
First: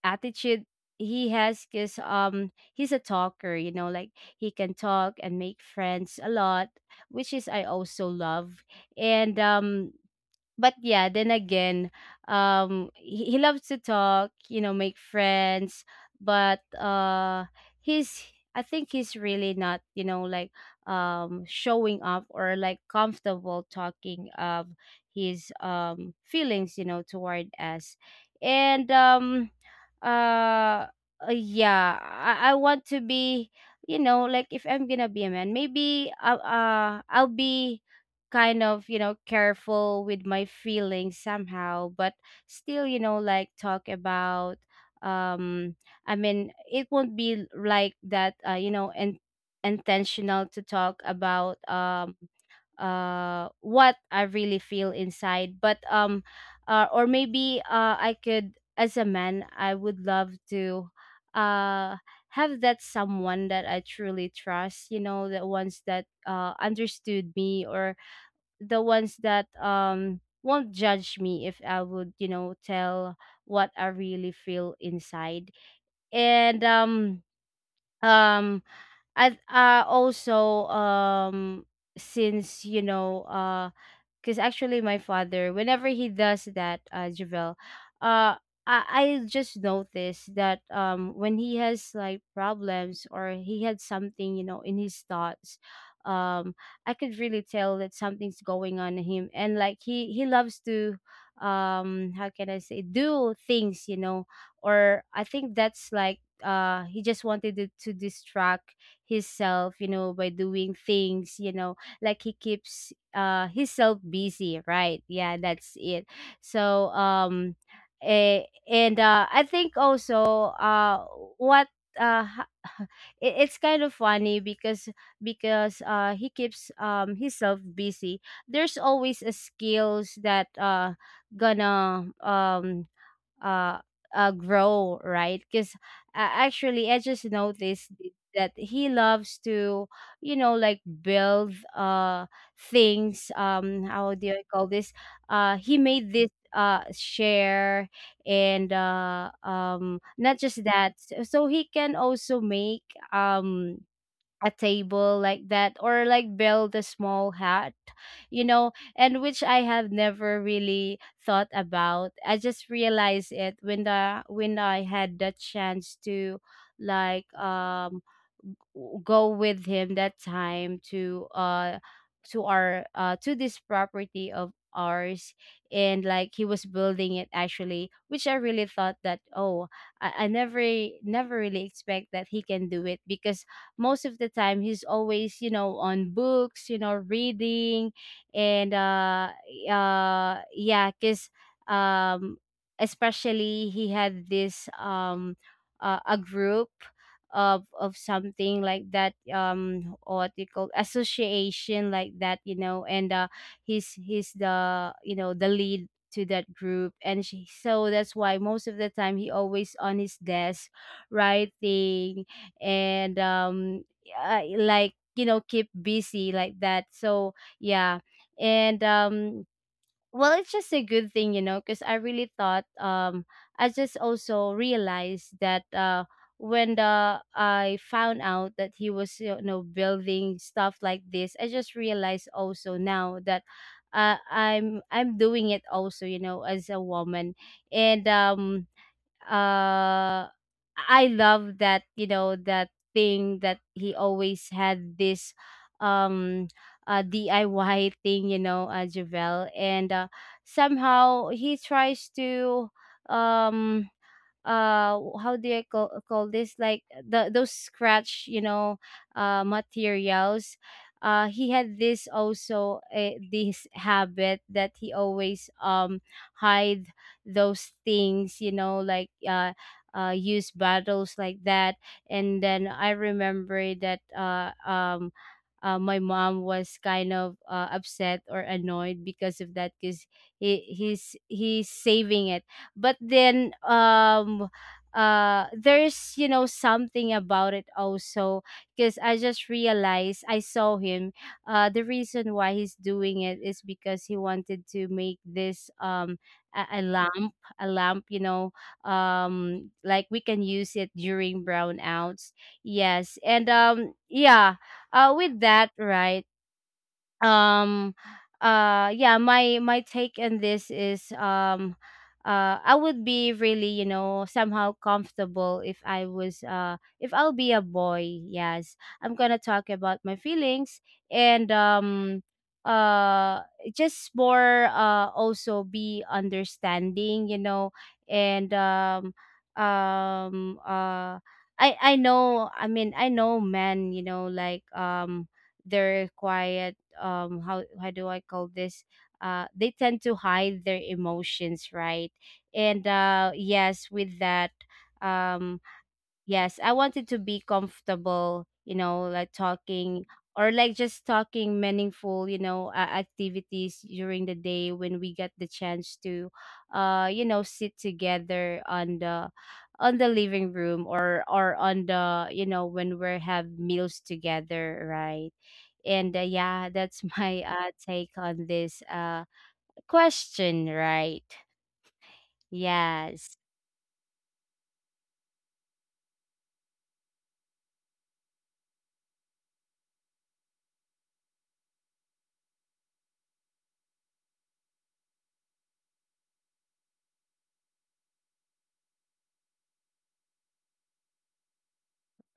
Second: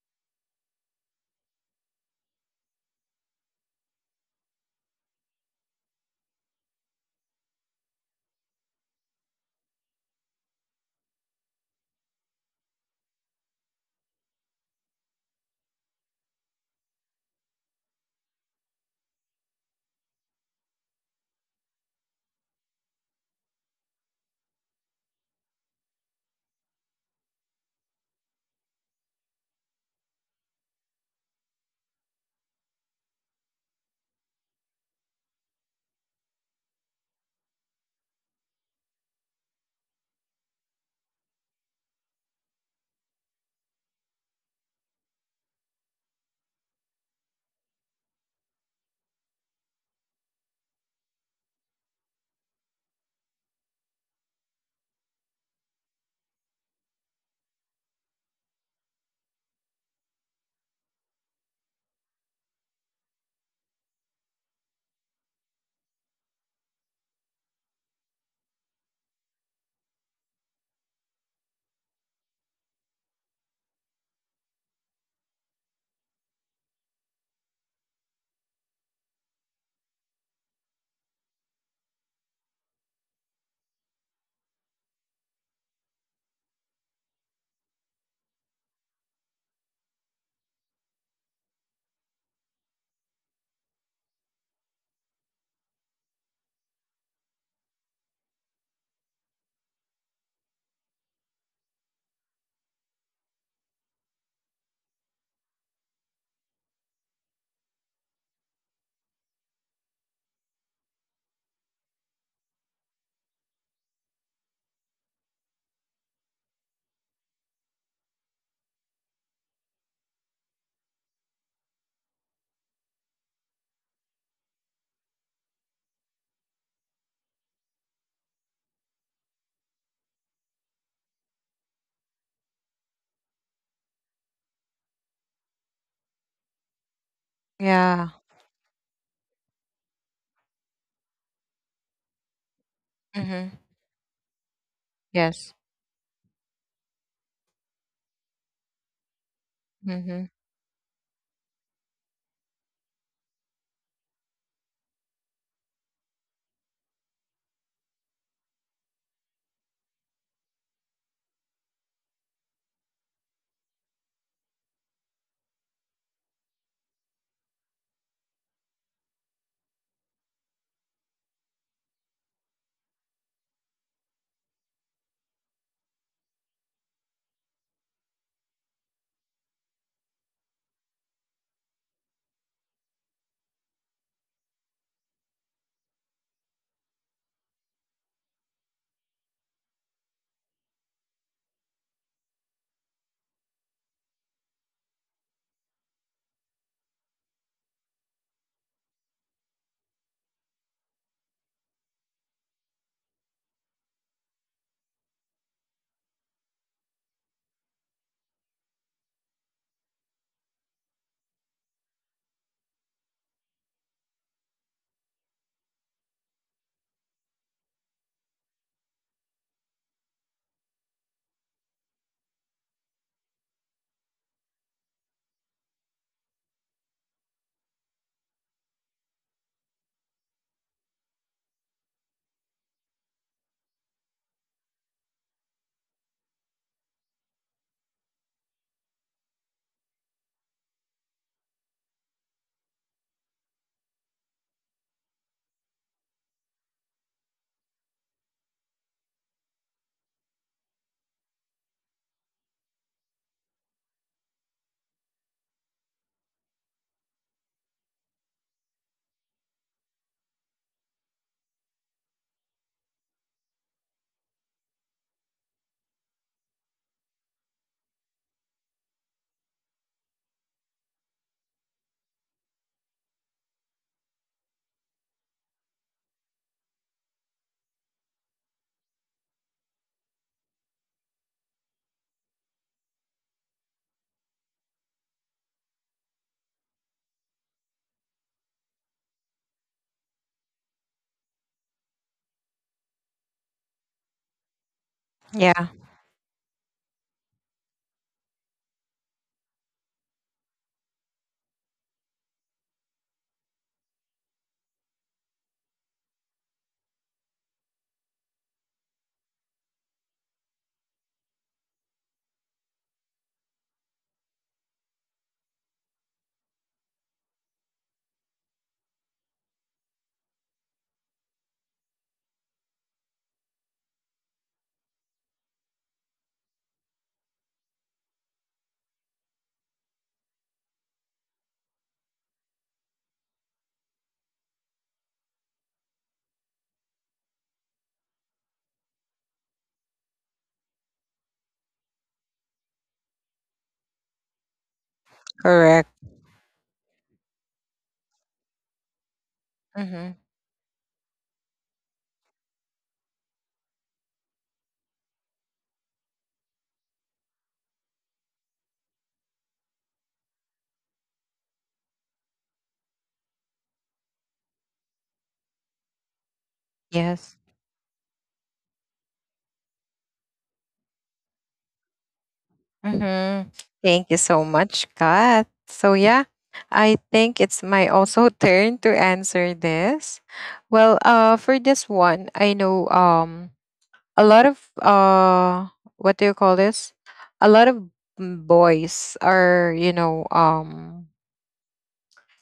Speaker 2: attitude he has. Because, he's a talker, you know, like, he can talk and make friends a lot, which is I also love. And but yeah, then again, he loves to talk, you know, make friends, but he's, I think he's really not, you know, like, showing up, or like comfortable talking of his, feelings, you know, toward us. And uh, yeah, I want to be, you know, like, if I'm gonna be a man, maybe, I'll be kind of, you know, careful with my feelings somehow, but still, you know, like, talk about, um I mean, it won't be like that, you know, and intentional to talk about, what I really feel inside. But or maybe, I could, as a man, I would love to, uh have that someone that I truly trust, you know, the ones that understood me, or the ones that won't judge me if I would, you know, tell what I really feel inside. And um I, also, since, you know, because actually my father, whenever he does that, Javel, uh I, I just noticed that, when he has like problems, or he had something, you know, in his thoughts, um I could really tell that something's going on in him. And like, he loves to, how can I say, do things, you know, or I think that's like he just wanted to distract himself, you know, by doing things, you know, like, he keeps himself busy, right? Yeah, that's it. So eh, and I think also, what uh <laughs> it's kind of funny because, because he keeps, himself busy, there's always a skills that gonna, uh, grow, right? Because, actually, I just noticed
Speaker 1: yeah.
Speaker 2: that he loves to, you know, like, build things.
Speaker 1: Mm-hmm.
Speaker 2: How do I call this,
Speaker 1: Yes.
Speaker 2: he made this share, and
Speaker 1: Mm-hmm.
Speaker 2: not just that, so he can also make, um a table like that, or like, build a small hut, you know, and which I have never really thought about. I just realized it when the when I had the chance to, like, go with him that time, to, to our, to this property of ours. And like, he was building it, actually, which I really thought that, oh, I never really expect that he can do it. Because most of the time he's always, you know, on books, you know, reading, and yeah, because, um especially he had this, a group of something like that, what you call, association like that, you know, and he's the, you know, the lead to that group. And she, so that's why most of the time he always on his desk writing, and like, you know, keep busy like that. So yeah. And well, it's just a good thing, you know, because I really thought, I just also realized that, when the I found out that he was, you know, building stuff like this, I just realized also now that, I'm doing it also, you know, as a woman. And uh I love that, you know, that thing, that he always had this, um DIY thing, you know, Javel. And somehow he tries to, um how do I call this, like the, those scratch, you know, materials, he had this also, this habit that he always, hide those things, you know, like, use bottles like that. And then I remember that, my mom was kind of, upset or annoyed because of that, because he's saving it. But then, there's, you know, something about it also, because I just realized, I saw him, the reason why he's doing it is because he wanted to make
Speaker 1: Yeah,
Speaker 2: this, a lamp, a lamp, you know, like, we can use it during brownouts. Yes. And yeah, with that, right? um yeah, my take on this is, I would be really, you know, somehow comfortable if I was If I'll be a boy, yes, I'm gonna talk about my feelings. And um uh just more, also be understanding, you know. And um um uh I I know, I mean, I know men, you know, like, they're quiet. How do I call this? They tend to hide their emotions, right? And yes, with that, um
Speaker 1: correct.
Speaker 2: yes, I wanted to be comfortable, you know, like talking,
Speaker 1: Mm-hmm.
Speaker 2: or like just talking meaningful, you know, activities during the day when we get the chance to you know, sit together on the living room, or on the, you know, when we have meals together, right? And yeah that's <laughs>
Speaker 1: Yes.
Speaker 2: my take on this question, right? Yes,
Speaker 1: Mm-hmm. Thank you so much, Kat. So yeah, I think it's my also turn to answer this. Well, for this one, I know a lot of what do you call this? A lot of boys are, you know,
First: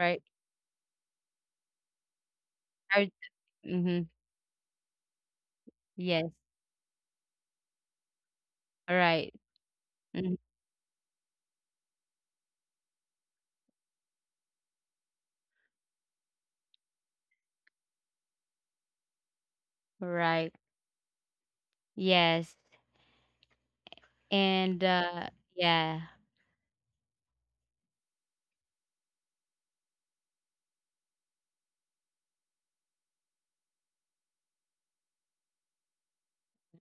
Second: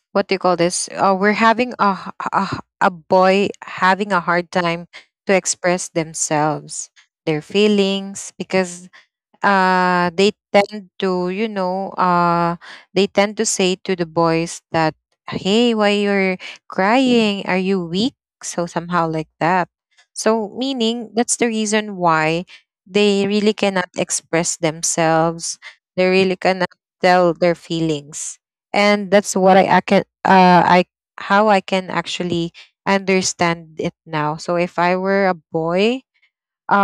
Speaker 2: right.
Speaker 1: what do you call this? We're having a
Speaker 2: I,
Speaker 1: boy
Speaker 2: mm-hmm,
Speaker 1: having a hard time to express
Speaker 2: yes,
Speaker 1: themselves, their feelings, because
Speaker 2: right,
Speaker 1: they
Speaker 2: mhm,
Speaker 1: tend to, you know, they tend to say to the boys that, hey, why you're crying? Are you weak? So somehow like that. So
Speaker 2: right,
Speaker 1: meaning that's the reason why
Speaker 2: yes,
Speaker 1: they really cannot express
Speaker 2: and
Speaker 1: themselves,
Speaker 2: yeah,
Speaker 1: they really cannot tell their feelings. And that's what I how I can actually understand it now. So if I were a boy,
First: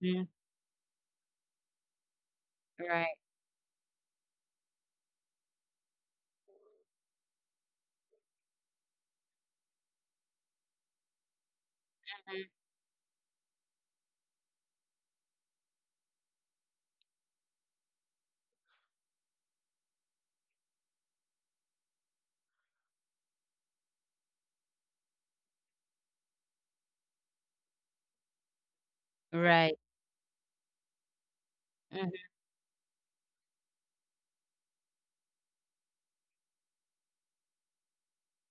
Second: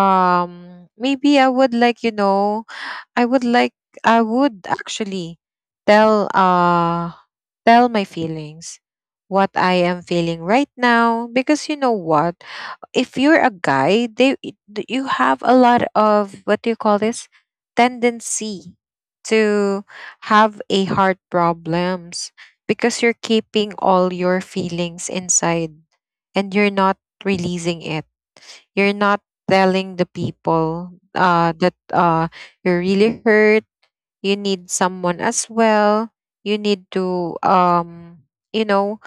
Speaker 2: mhm,
Speaker 1: maybe I would like, you know,
Speaker 2: right,
Speaker 1: I would like, I would actually tell tell my feelings, what I am feeling right now. Because you know what, if you're a guy, you have a lot of what do you call this, tendency to have a heart problems, because you're keeping all your feelings inside, and you're not releasing it. You're not
Speaker 2: mhm, right,
Speaker 1: telling the people that
Speaker 2: mhm,
Speaker 1: you're really hurt. You need someone as well. You need to you know,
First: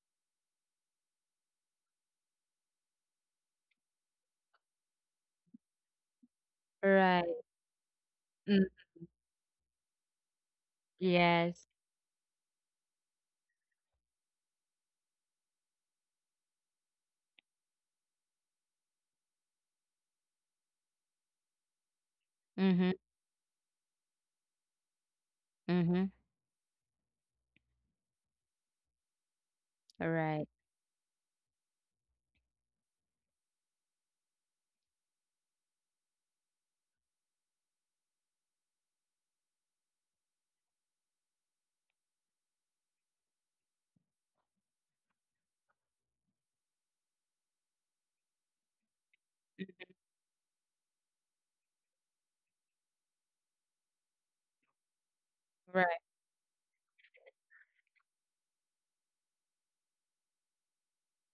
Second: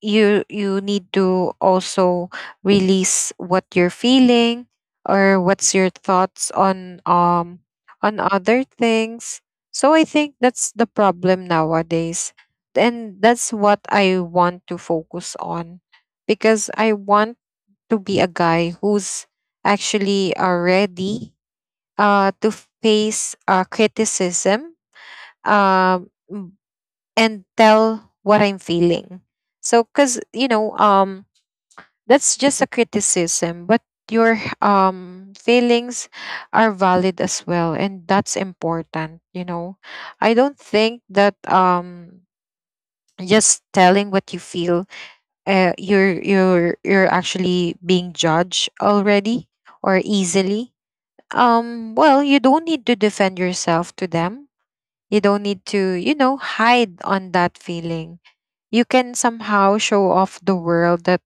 Speaker 1: you need to also release what you're feeling or what's your thoughts
Speaker 2: right,
Speaker 1: on other
Speaker 2: mm,
Speaker 1: things. So I think that's the problem
Speaker 2: yes,
Speaker 1: nowadays, and that's what I want to focus on, because I want to be a guy who's actually ready to
Speaker 2: mm-hmm,
Speaker 1: face criticism,
Speaker 2: mm-hmm,
Speaker 1: um, m- and tell what I'm feeling. So, because,
Speaker 2: right,
Speaker 1: you know, that's just a criticism, but your feelings are valid as well. And that's important, you know. I don't think that just telling what you feel, you're actually being judged already
Speaker 2: mm,
Speaker 1: or easily. Well, you don't need to defend yourself to them, you don't need
Speaker 2: right,
Speaker 1: to, you know, hide on that feeling. You can somehow show off the world that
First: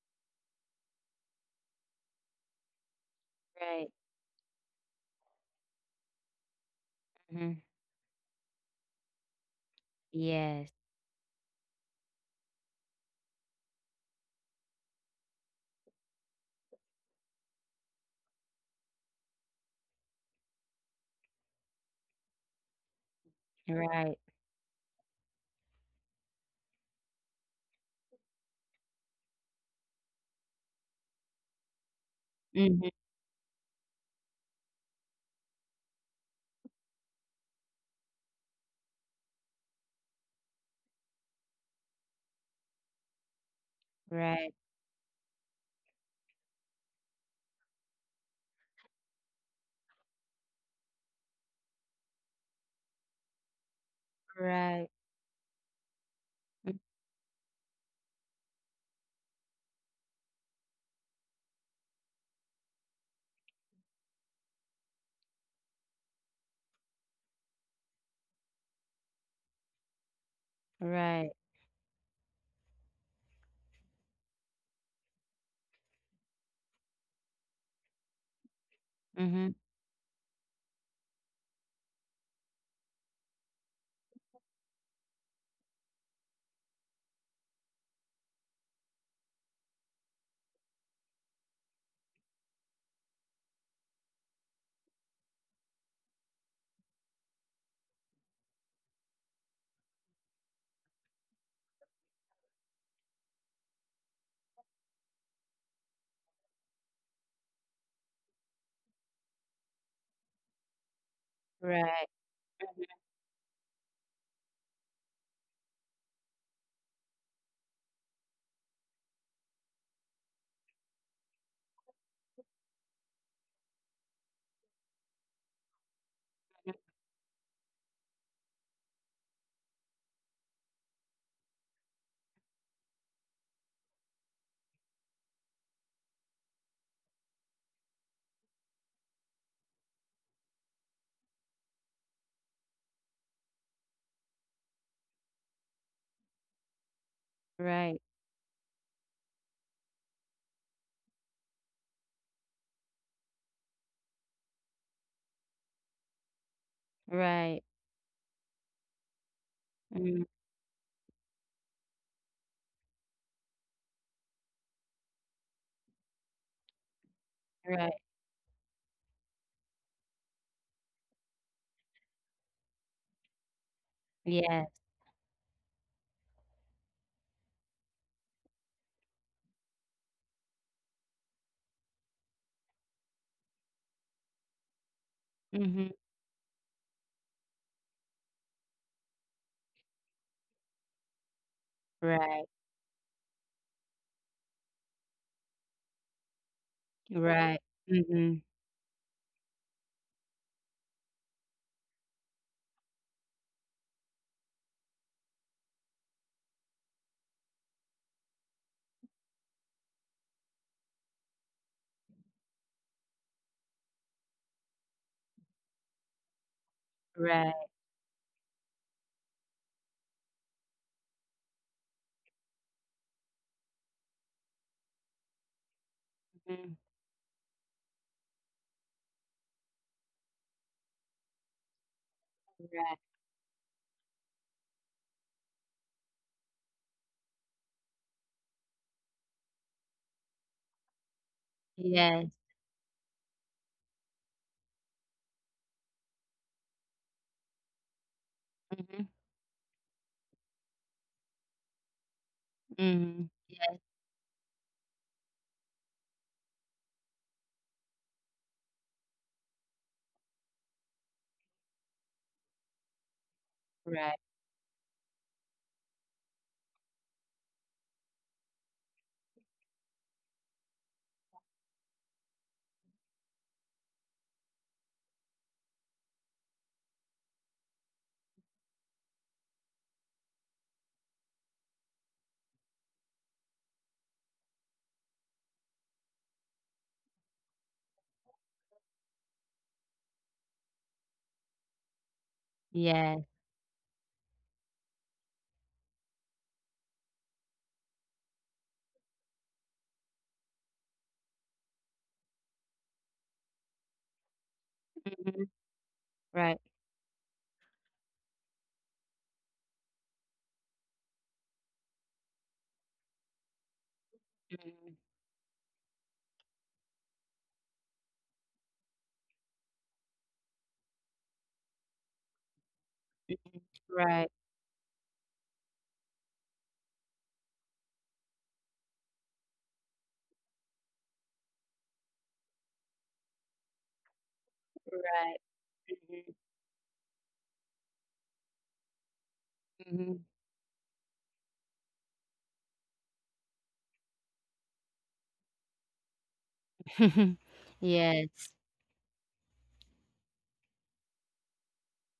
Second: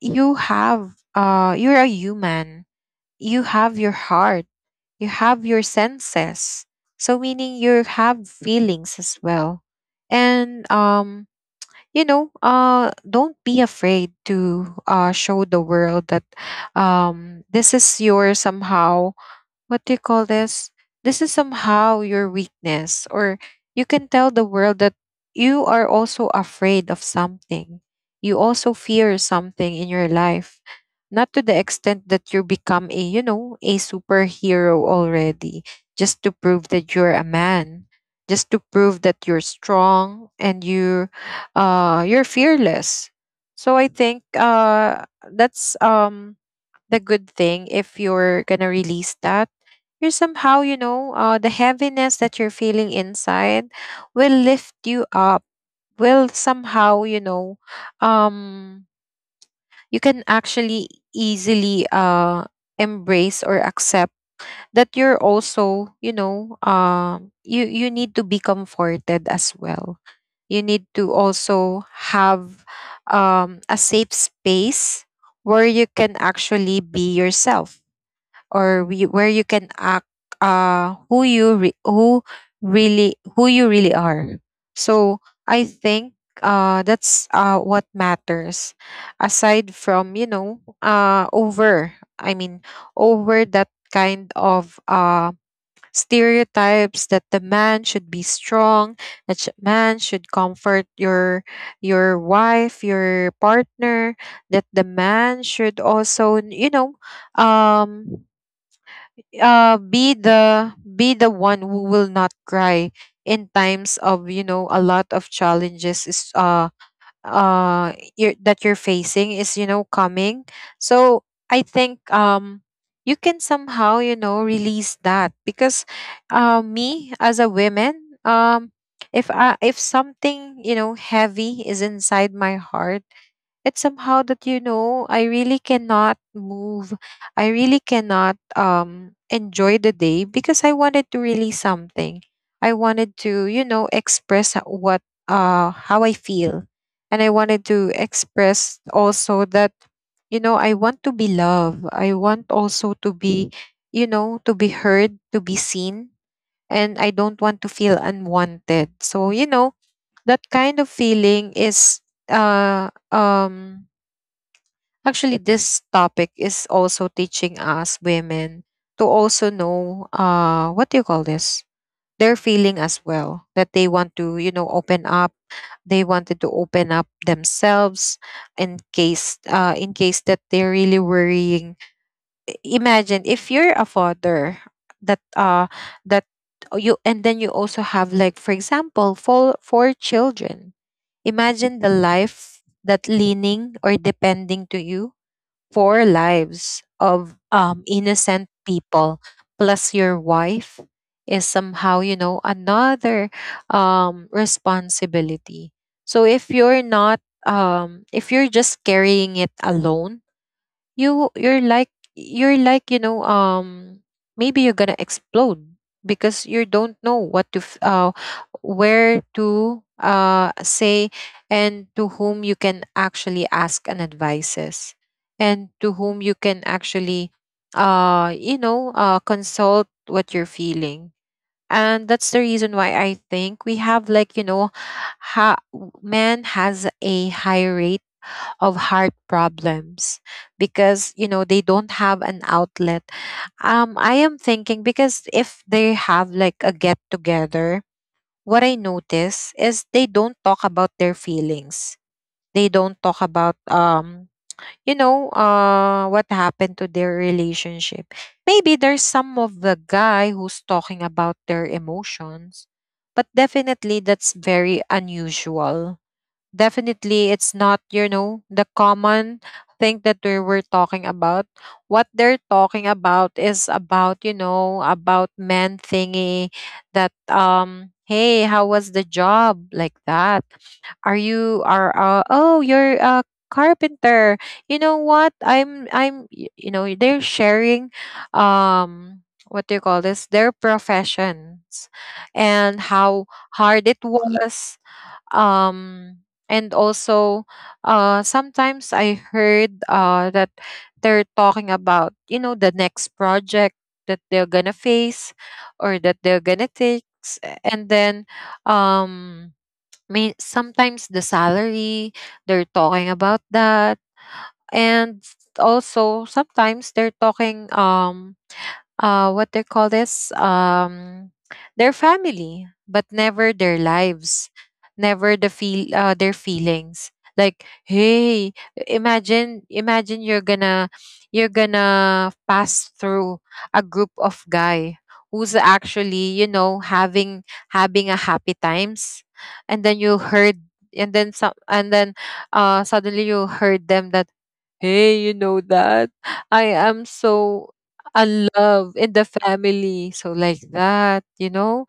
Speaker 1: you have you're a human. You have
Speaker 2: right,
Speaker 1: your heart. You have your senses. So
Speaker 2: mm-hmm,
Speaker 1: meaning you have feelings as well.
Speaker 2: yes,
Speaker 1: And you know, don't be afraid to show the world that, this is your somehow what do you call this? This is somehow your weakness, or you can
Speaker 2: right,
Speaker 1: tell the world that you are also afraid of something. You also fear something in your life, not to the extent that you
Speaker 2: mm-hmm,
Speaker 1: become a, you know, a superhero already, just to prove that you're a man, just to prove that you're strong and you, you're fearless. So I think,
Speaker 2: right,
Speaker 1: that's the good thing. If you're gonna release that, you're somehow, the heaviness that you're feeling inside will
Speaker 2: right,
Speaker 1: lift you up, will
Speaker 2: mm,
Speaker 1: somehow, um you can actually easily embrace or accept that you're also, you need to be comforted as well. You need to
Speaker 2: right,
Speaker 1: also have a safe space where you can actually be yourself,
Speaker 2: mm-hmm,
Speaker 1: where you can act uh who you re- who who you really are. So I think, that's what matters, aside from, over, I mean, over that kind of stereotypes that the man should be strong, that man should comfort your wife, your partner, that the man should also, um be the one
Speaker 2: right,
Speaker 1: who will not cry in times of, you know, a lot of challenges that you're facing is coming. So I think, you can somehow, you know, release that. Because, me as a woman, if something, you know, heavy is inside my heart, it's somehow that, you know, I really cannot move. I really cannot enjoy the day because I wanted to release something. I wanted to, you know, express h- what how I feel. And I wanted
Speaker 2: right.
Speaker 1: to express also that, you know, I want to be loved. I want also to be, you know, to be heard, to be seen. And I
Speaker 2: Right.
Speaker 1: don't want to feel unwanted, so, you know,
Speaker 2: Mm,
Speaker 1: that kind of feeling is, uh um actually, this topic is also teaching
Speaker 2: right.
Speaker 1: us women to also know, what do you call this? Their feeling as well, that they want
Speaker 2: Yes.
Speaker 1: to, you know, open up. They wanted to open up themselves in case, in case that they're really worrying. Imagine if you're a father, that
Speaker 2: Mhm.
Speaker 1: uh that you, and then you also have, like, for example, four children. Imagine the
Speaker 2: Right.
Speaker 1: life that leaning or depending to you, four
Speaker 2: Right.
Speaker 1: lives of
Speaker 2: Mhm.
Speaker 1: innocent people plus your wife is somehow, you know, another responsibility. So if you're not, if you're just carrying it alone, you're like, you're like, you know, maybe you're gonna explode because you don't know
Speaker 2: Right.
Speaker 1: what to where to say, and to whom you can actually ask an advices, and to whom you
Speaker 2: Mhm.
Speaker 1: can actually you know consult what you're feeling. And that's the
Speaker 2: Right.
Speaker 1: reason why I think we have, like, you know, ha- man has a higher rate of heart problems because, you know, they don't
Speaker 2: Yes.
Speaker 1: have an outlet. I am thinking, because if they have like a get together, what I
Speaker 2: Mhm.
Speaker 1: notice is they don't talk about their feelings. They don't talk
Speaker 2: Mhm.
Speaker 1: about, you know, what happened to their relationship. Maybe there's some of the guy who's talking about their emotions, but definitely
Speaker 2: Right.
Speaker 1: that's very unusual. Definitely it's not, you know, the common thing that we were talking about. What they're talking about is about, you know, about men thingy, that, hey, how was the job, like that? Are you, are oh, you're a carpenter. You know what, you know, they're sharing um what do you call this, their professions, and
Speaker 2: Yes.
Speaker 1: how hard it was. um and also, sometimes I heard, that they're talking about, you know, the next project that they're gonna face,
Speaker 2: Mhm.
Speaker 1: or that they're
Speaker 2: Right.
Speaker 1: gonna take and then, um may sometimes the salary, they're talking about that.
Speaker 2: Mhm.
Speaker 1: And also sometimes they're talking, what they call this, their family, but never their
Speaker 2: Right.
Speaker 1: lives, never the feel their feelings. Like, hey, imagine you're gonna, you're gonna pass through a group of guy
Speaker 2: Right.
Speaker 1: who's
Speaker 2: Mhm.
Speaker 1: actually, you know, having a happy times, and then you
Speaker 2: Mhm.
Speaker 1: heard, and then suddenly you heard them that, hey, you know that? I am
Speaker 2: <laughs>
Speaker 1: so a
Speaker 2: Yes.
Speaker 1: love in the family. So like that, you know?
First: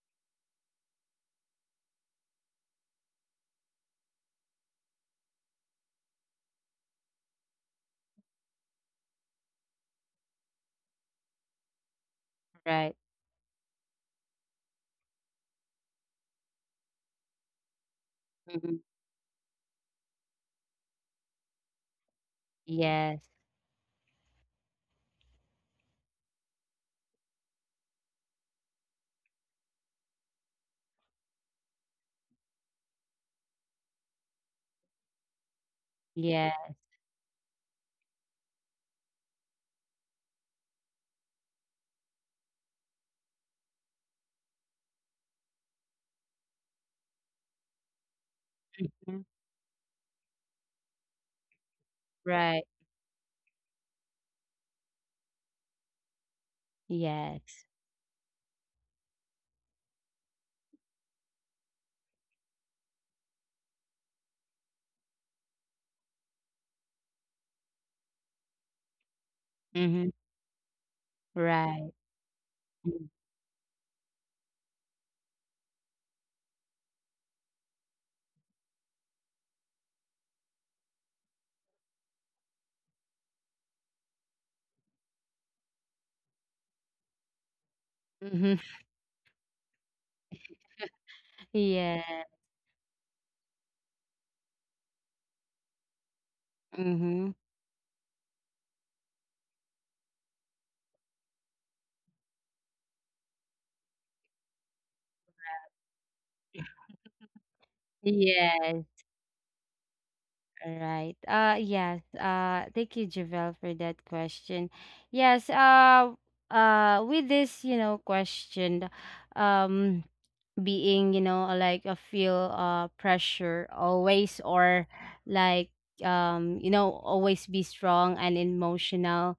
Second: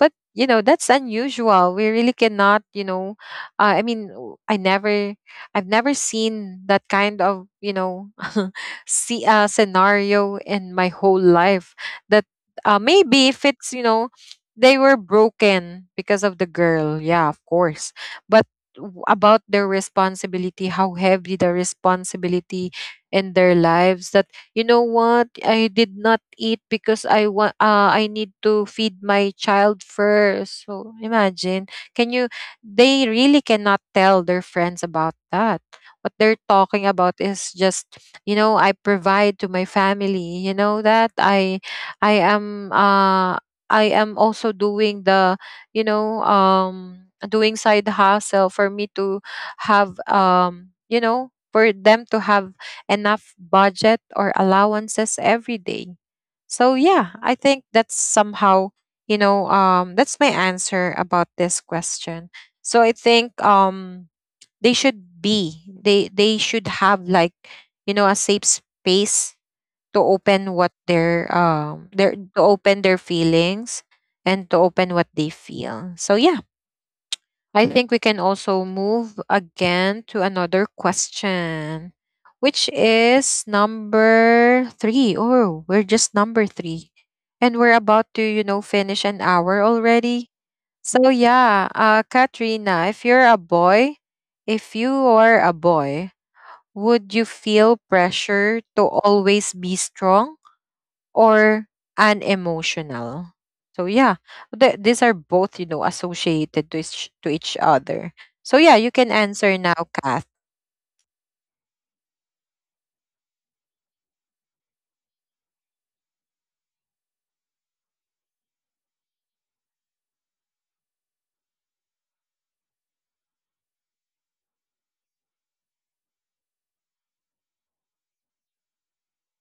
Speaker 1: But you know that's unusual. We really cannot, you know. I mean, I never, I've never seen that kind of, you know, <laughs> see, scenario in my whole life. That,
Speaker 2: Right.
Speaker 1: maybe if it's, you know, they were broken because of the girl. Yeah, of course. But
Speaker 2: Mhm.
Speaker 1: about their responsibility, how heavy the responsibility
Speaker 2: Yes.
Speaker 1: in their lives, that, you know what, I did not eat because I want, I need to feed my child first, so imagine, can you they really cannot tell their friends about that. What they're talking
Speaker 2: Yes.
Speaker 1: about is just, you know, I provide to my family. You know that I, i am uh I am also doing the, you know, doing side hustle for me to
Speaker 2: Mhm.
Speaker 1: have, you know, for them to have
Speaker 2: Right.
Speaker 1: enough budget or allowances every day. So yeah, I think
Speaker 2: Yes.
Speaker 1: that's somehow, you know, that's my answer about this question. So I think, they should have, like, you know, a safe space to
Speaker 2: Mhm.
Speaker 1: open what their,
Speaker 2: Right.
Speaker 1: to open their
Speaker 2: Mhm.
Speaker 1: feelings and to open what they feel. So yeah, I think we can also move again to another question, which is number three. Oh, we're just number three. And
Speaker 2: <laughs>
Speaker 1: we're
Speaker 2: Yes.
Speaker 1: about to, you know, finish an hour already. So
Speaker 2: Yeah.
Speaker 1: yeah, Katrina, if you're a boy, if you are a boy,
Speaker 2: Mhm.
Speaker 1: would you feel pressure to always be strong, or unemotional? So yeah, these are both, you know, associated to each other. So yeah,
Speaker 2: Yes.
Speaker 1: you can answer now, Kath.
Speaker 2: Right. Yes. Thank you, Javel, for that question. Yes, with this, you know, question, um being, you know, like a feel pressure always, or like, you know, always be strong and emotional.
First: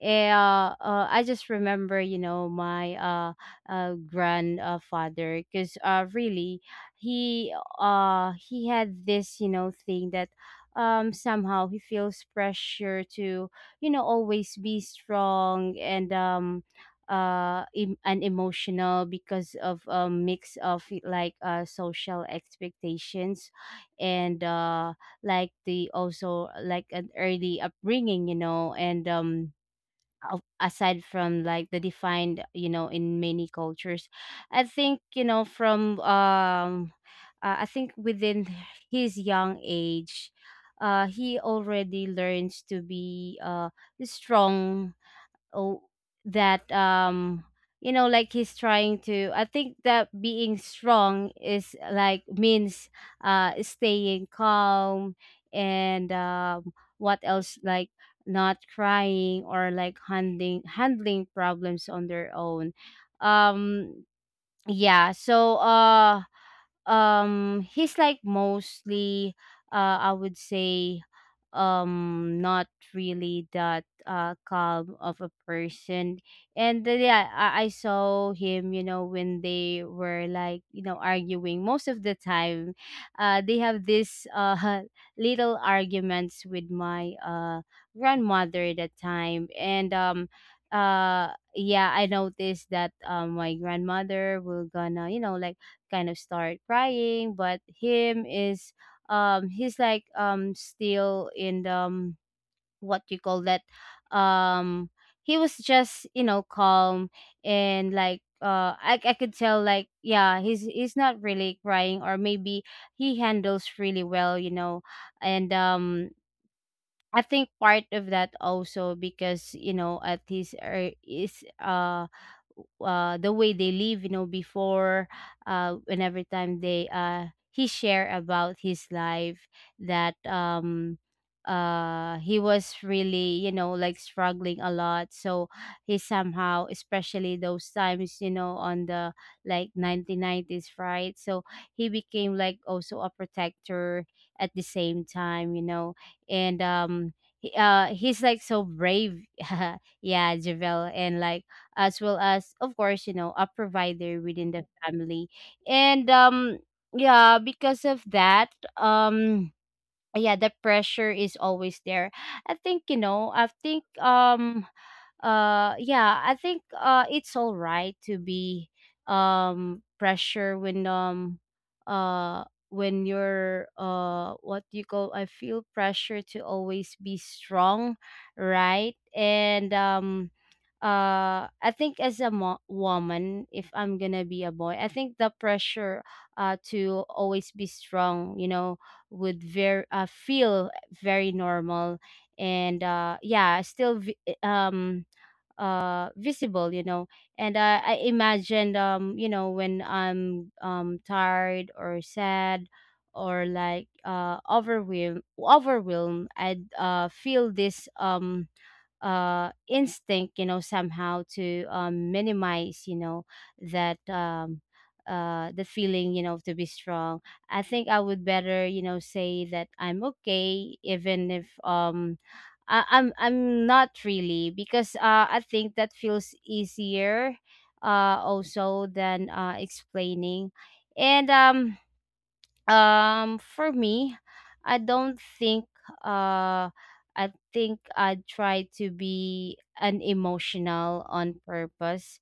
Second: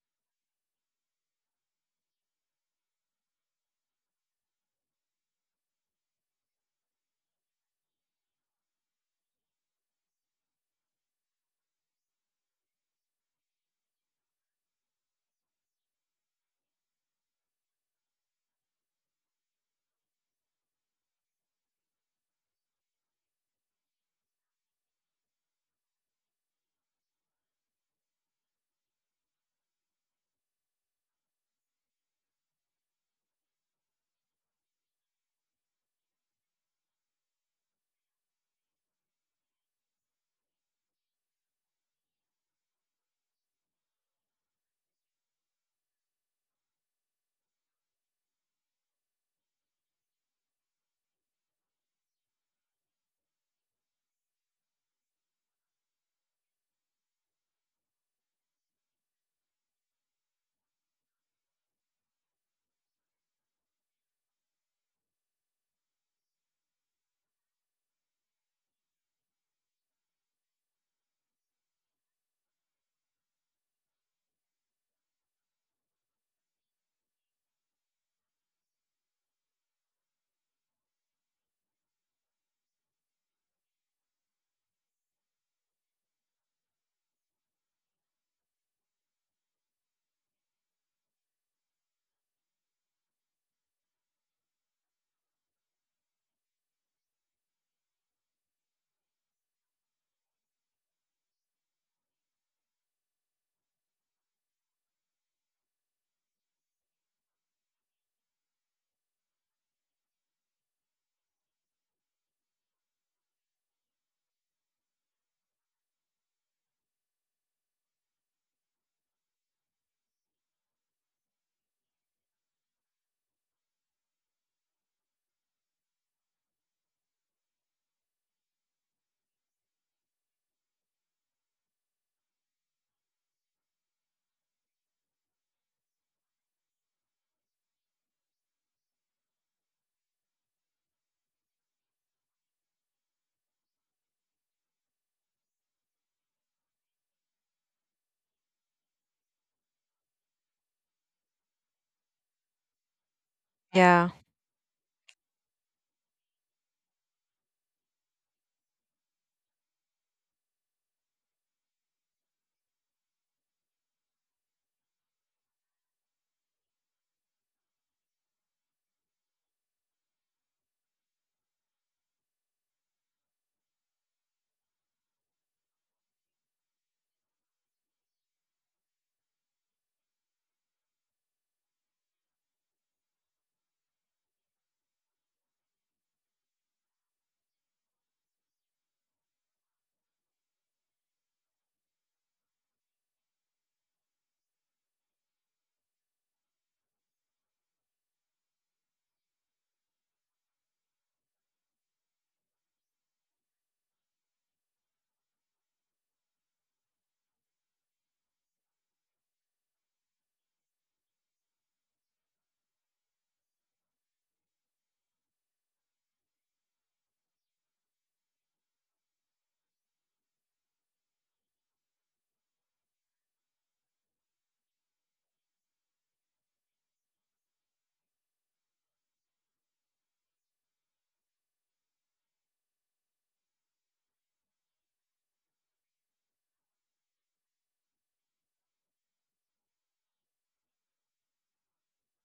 Speaker 2: I just remember, you know, my grandfather, because really, he he had this, you know, thing that somehow he feels pressure to, you know, always be strong and emotional because of a mix of like social expectations, and like, the also like an early upbringing, you know. A- Aside from like the defined, you know, in many cultures, I think, you know, from I think within his young age, he already learns to be strong. oh, that, you know, like, he's trying to, I think that being strong is like means staying calm. And what else, like not crying, or like handling problems on their own. Um yeah, so he's like mostly, I would say, not really that calm of a person. And yeah, I saw him, you know, when they were, like, you know, arguing most of the time. They have this <laughs> little arguments with my grandmother at that time. And uh yeah, I noticed that my grandmother will gonna, you know, like, kind of start crying, but him is, he's like, still in the, what you call that, um he was just, you know, calm. And like I could tell, like, yeah, he's not really crying, or maybe he handles really well, you know. And I think part of that also because, you know, at his is the way they live, you know, before. And every time they he share about his life, that he was really, you know, like struggling a lot. So he somehow, especially those times, you know, on the like 1990s, right? So he became like also a protector at the same time, you know. And He he's like so brave. <laughs> Yeah, Javel. And like, as well as, of course, you know, a
Speaker 1: Yeah.
Speaker 2: provider within the family. And yeah, because of that, um yeah, the pressure is always there, I think, you know. I think yeah, I think it's all right to be pressure when, when you're, what do you call, I feel pressure to always be strong, right? and I think as a woman, if I'm gonna be a boy, I think the pressure to always be strong, you know, would very, feel very normal. And yeah, still visible, you know. And I imagined, you know, when I'm tired or sad, or like overwhelmed, I'd feel this, instinct, you know, somehow to minimize, you know, that, the feeling, you know, to be strong. I think I would better, you know, say that I'm okay, even if, I'm not really, because I think that feels easier, also, than explaining. And For me, I don't think, uh I think I try to be unemotional on purpose,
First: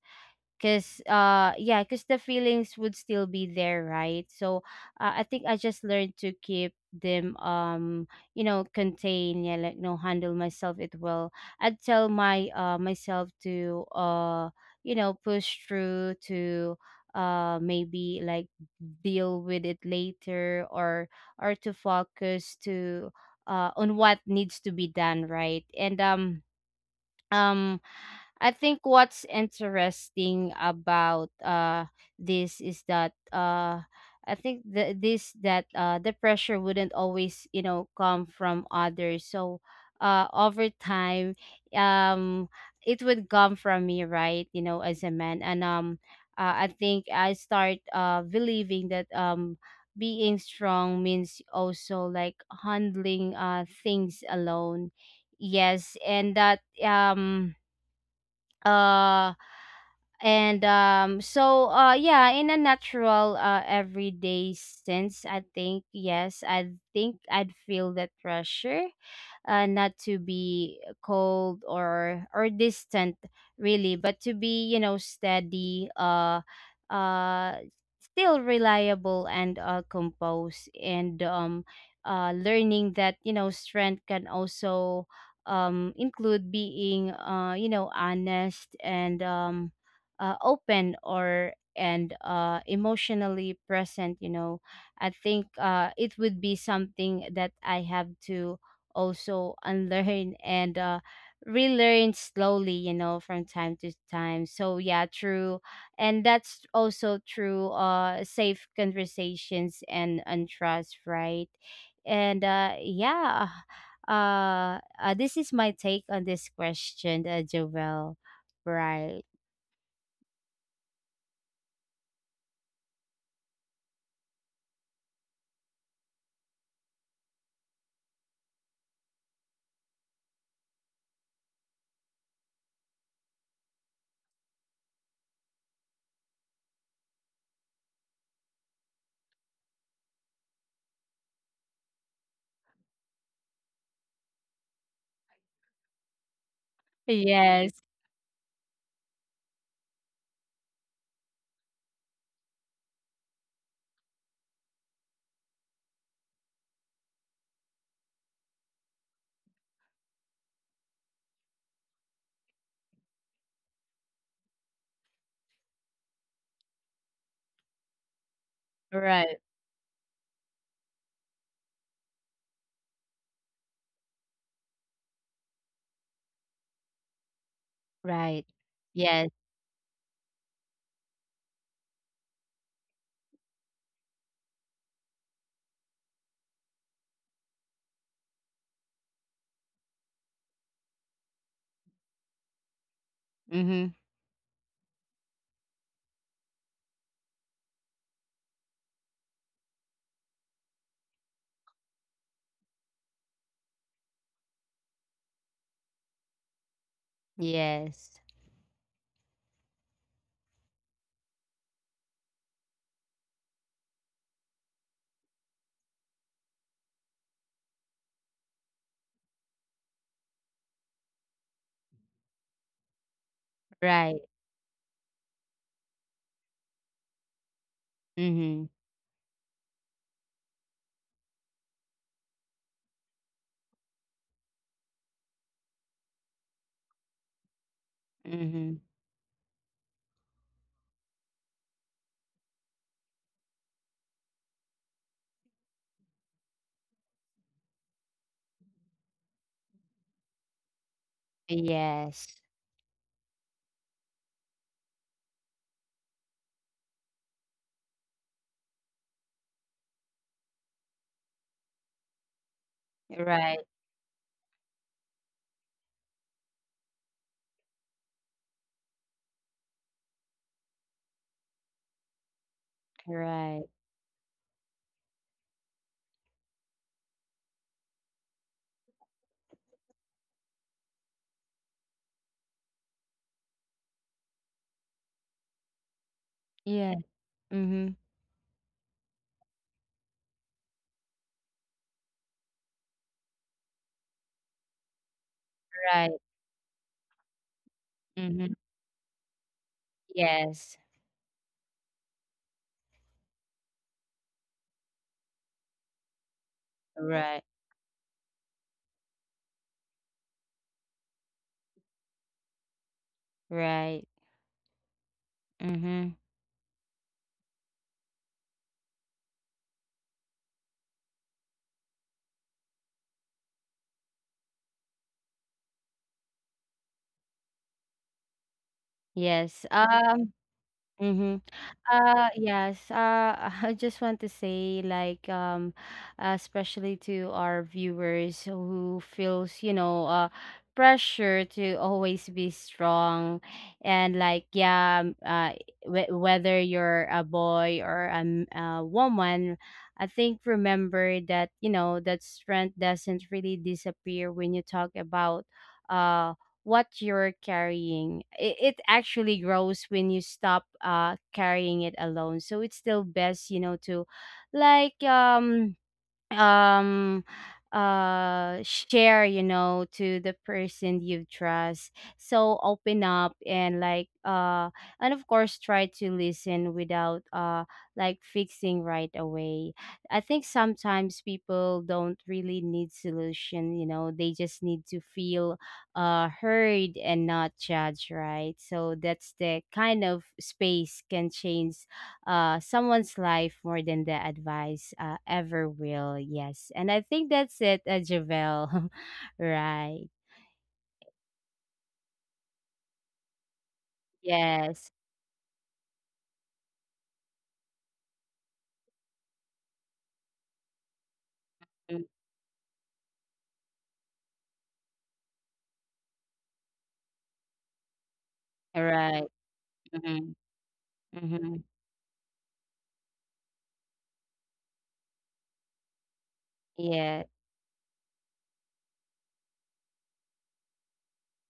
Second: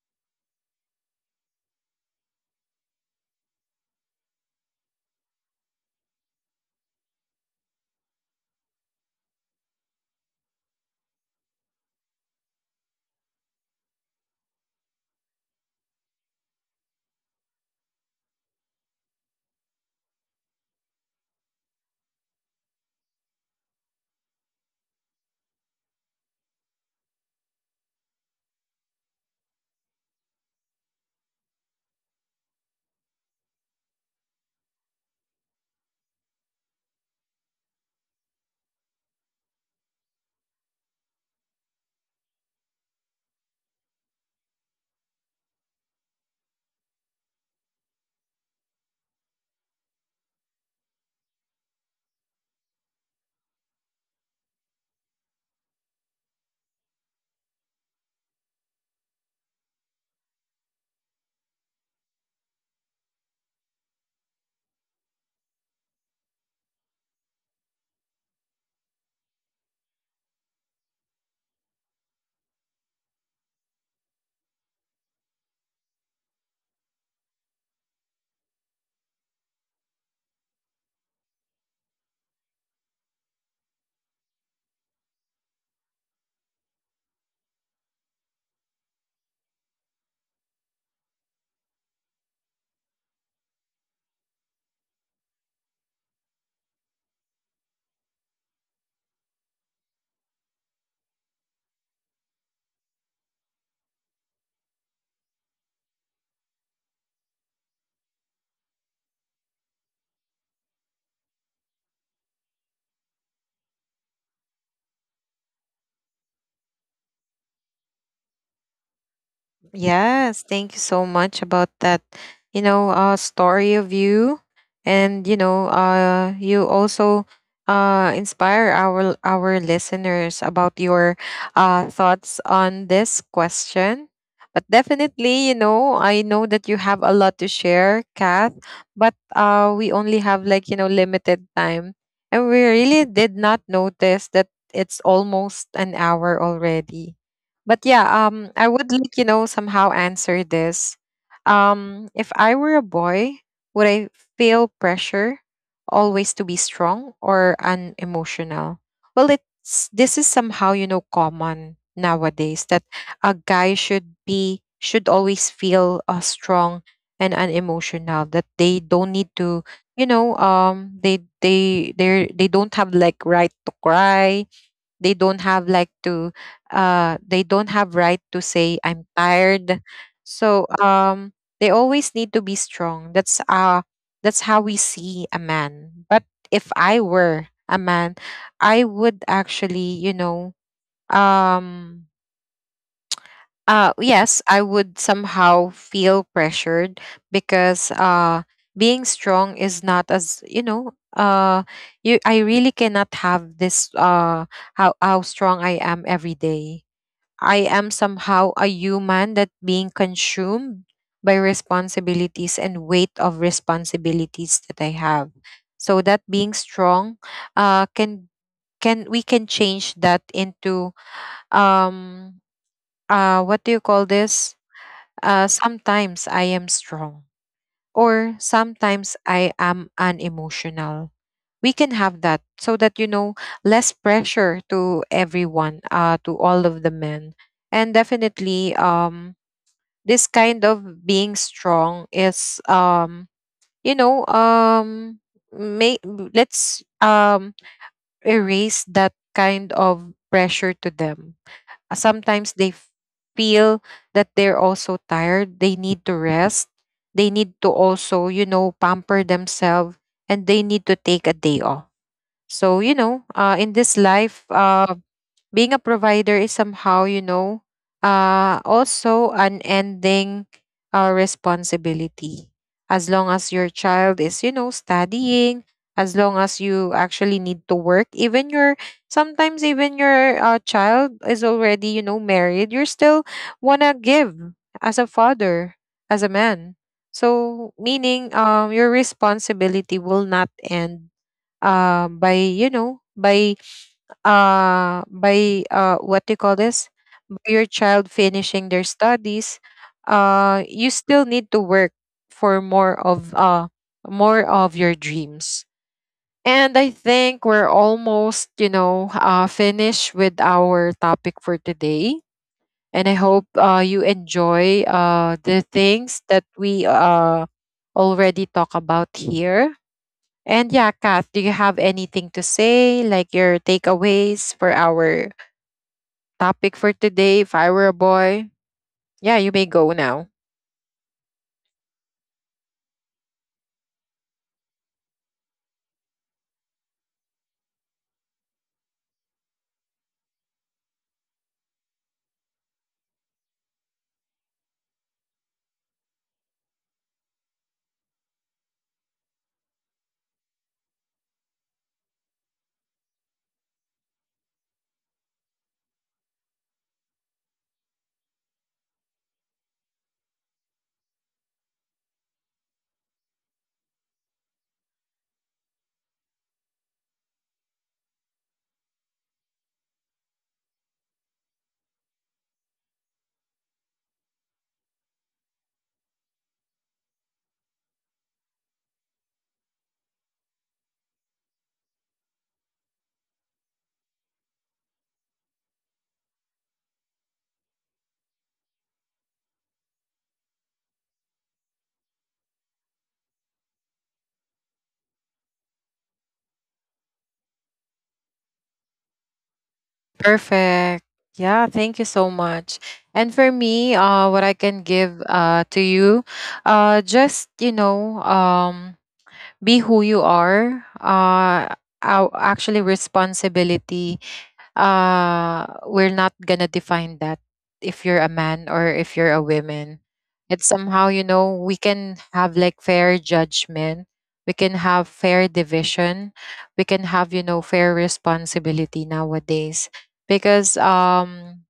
Speaker 2: because, yeah, because the feelings would still be there, right? So, I think I just learned to keep them, you know, contain, yeah, like, no, handle myself it well. I'd tell my myself to you know, push through to maybe, like, deal with it later, or to focus to on what needs to be done, right? and um I think what's interesting about this is that, I think the this that the pressure wouldn't always, you know, come from others. So, over time, um it would come from me, right, you know, as a man. And I think I start believing that, being strong means also like handling things alone, yes. and that um uh and So, yeah, in a natural, everyday sense, I think yes, I think I'd feel that pressure, not to be cold or distant really, but to be, you know, steady, uh still reliable and composed. And learning that, you know, strength can also include being, you know, honest and open or and emotionally present. You know, I think it would be something that I have to also <laughs> unlearn and relearn slowly. You know, from time to time. So yeah, true, and that's also true. Safe conversations and trust, right? and yeah this is my take on this question, Jovel. Right.
Speaker 1: Yes, thank you so much about that. You know, story of you, and you know, you also inspire our listeners about your thoughts on this question. But definitely, you know, I know that you have a lot to share, Kath. But we only have, like, you know, limited time, and we really did not notice that it's almost an hour already. But
Speaker 2: Yes.
Speaker 1: yeah, I would, like, you know, somehow answer this. If I were a boy, would I feel pressure always to be strong or unemotional? Well, it's this is somehow, you know, common nowadays that a guy should be, should always feel, strong and unemotional, that they don't need to,
Speaker 2: Right.
Speaker 1: you know, they don't have, like, right to cry. They don't have, like, to, they don't have right to
Speaker 2: Right.
Speaker 1: say, I'm
Speaker 2: Yes.
Speaker 1: tired. So, they always need to be strong. That's, that's how we see a man. But if I were a man, I would actually, you know, um
Speaker 2: Mm-hmm.
Speaker 1: yes, I would somehow feel pressured, because, being strong is not as, you know, you I really cannot have this, how strong I am every day. I am
Speaker 2: Yes.
Speaker 1: somehow a human that being consumed by responsibilities and weight of responsibilities that I have. So that being strong, uh can can, we can change that into, um what do you call
Speaker 2: Right.
Speaker 1: this, sometimes I am strong, or
Speaker 2: Mm-hmm.
Speaker 1: sometimes I am unemotional. We can have that so that, you know, less pressure to everyone, to all of the men. And definitely,
Speaker 2: Mm-hmm.
Speaker 1: this kind of being strong is, you know, may, let's, erase that kind of pressure to them.
Speaker 2: Yes.
Speaker 1: Sometimes they feel that they're also tired. They need to rest. They need to also, you know, pamper themselves, and they need to take a day off. So, you know, in
Speaker 2: Right.
Speaker 1: this life, being a provider is somehow, you know, also an ending responsibility. As long as your
Speaker 2: Right.
Speaker 1: child is, you know, studying, as long as you actually need to work, even your, sometimes even your child is already, you know, married, you're still wanna give, as a father, as a man.
Speaker 2: Yeah.
Speaker 1: So
Speaker 2: Mm-hmm.
Speaker 1: meaning, your responsibility will not end, by, you know, by what do
Speaker 2: Right.
Speaker 1: you call this, by your child finishing
Speaker 2: Mm-hmm.
Speaker 1: their studies. You
Speaker 2: Yes.
Speaker 1: still need to work for more of, more of your dreams. And I think
Speaker 2: Right.
Speaker 1: we're almost, you know, finished with our topic for today. And I hope, you
Speaker 2: Right.
Speaker 1: enjoy the things
Speaker 2: Mm-hmm.
Speaker 1: that we already talk about here. And yeah, Kath, do you have anything to say, like your takeaways for our topic for today? If I were a boy, yeah, you may
Speaker 2: Yes.
Speaker 1: go now.
Speaker 2: Mm-hmm. Yes. <laughs> I just want to say, like, especially to our viewers who feels, you know, pressure to always be strong, and like, yeah, whether you're a boy or a, a woman, I think remember that, you know, that strength doesn't really disappear when you talk about, uh what you're carrying. It actually grows when you stop carrying it alone. So it's still best, you know, to like um share, you know, to the person you trust, so open up and like and of course try to listen without like fixing right away. I think sometimes people don't really need solution, you know, they just need to feel heard and not judged, right? So that's the kind of space can change someone's life more than the advice ever will. Yes. And I think that's it, Javel. <laughs> Right.
Speaker 1: Perfect. Yeah, thank you so much. And for me, what I can
Speaker 2: Yes.
Speaker 1: give to you, just, you know, be who you are.
Speaker 2: Mm,
Speaker 1: Actually, responsibility, we're not gonna define that. If you're a man or if you're a
Speaker 2: right.
Speaker 1: woman,
Speaker 2: Mm-hmm.
Speaker 1: it's somehow, you know, we
Speaker 2: Mm-hmm.
Speaker 1: can have, like, fair judgment. We can have fair division. We can have, you
Speaker 2: Yeah.
Speaker 1: know, fair responsibility nowadays, because,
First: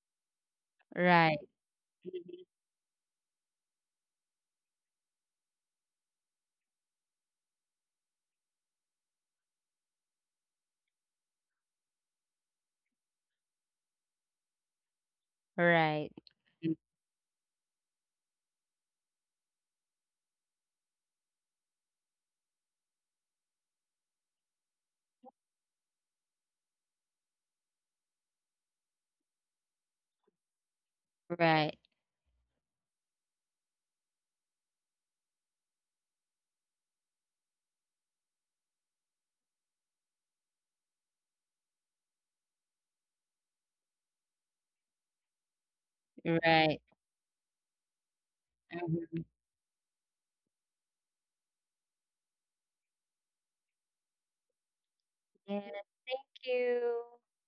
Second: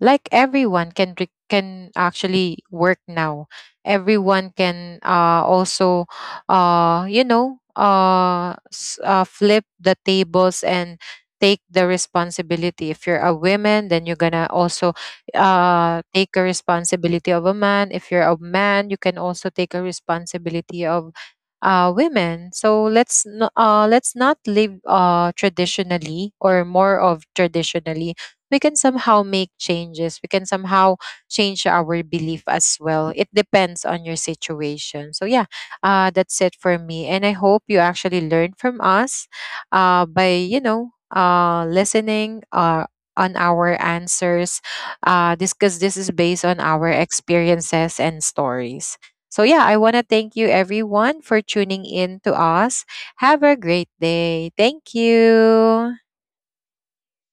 Speaker 1: like everyone can
Speaker 2: Right.
Speaker 1: can
Speaker 2: Mhm.
Speaker 1: actually work now. Everyone can, also, you know, flip the tables, and take the responsibility. If you're a woman, then you're gonna also,
Speaker 2: Right.
Speaker 1: take a
Speaker 2: Mm,
Speaker 1: responsibility of a man. If you're a man, you can also take a responsibility of, women. So let's let's not live, traditionally, or more of traditionally. We can somehow make changes. We can somehow
Speaker 2: right.
Speaker 1: change our belief as well. It depends on your situation. So yeah, that's it for me. And I hope you actually learn from us, by, you know, listening on our answers. This because this is based on
Speaker 2: Right.
Speaker 1: our experiences and stories.
Speaker 2: Mm-hmm.
Speaker 1: So yeah, I want to thank you everyone for tuning in to us. Have a great day. Thank
Speaker 2: Yeah.
Speaker 1: you.
Speaker 2: Thank you.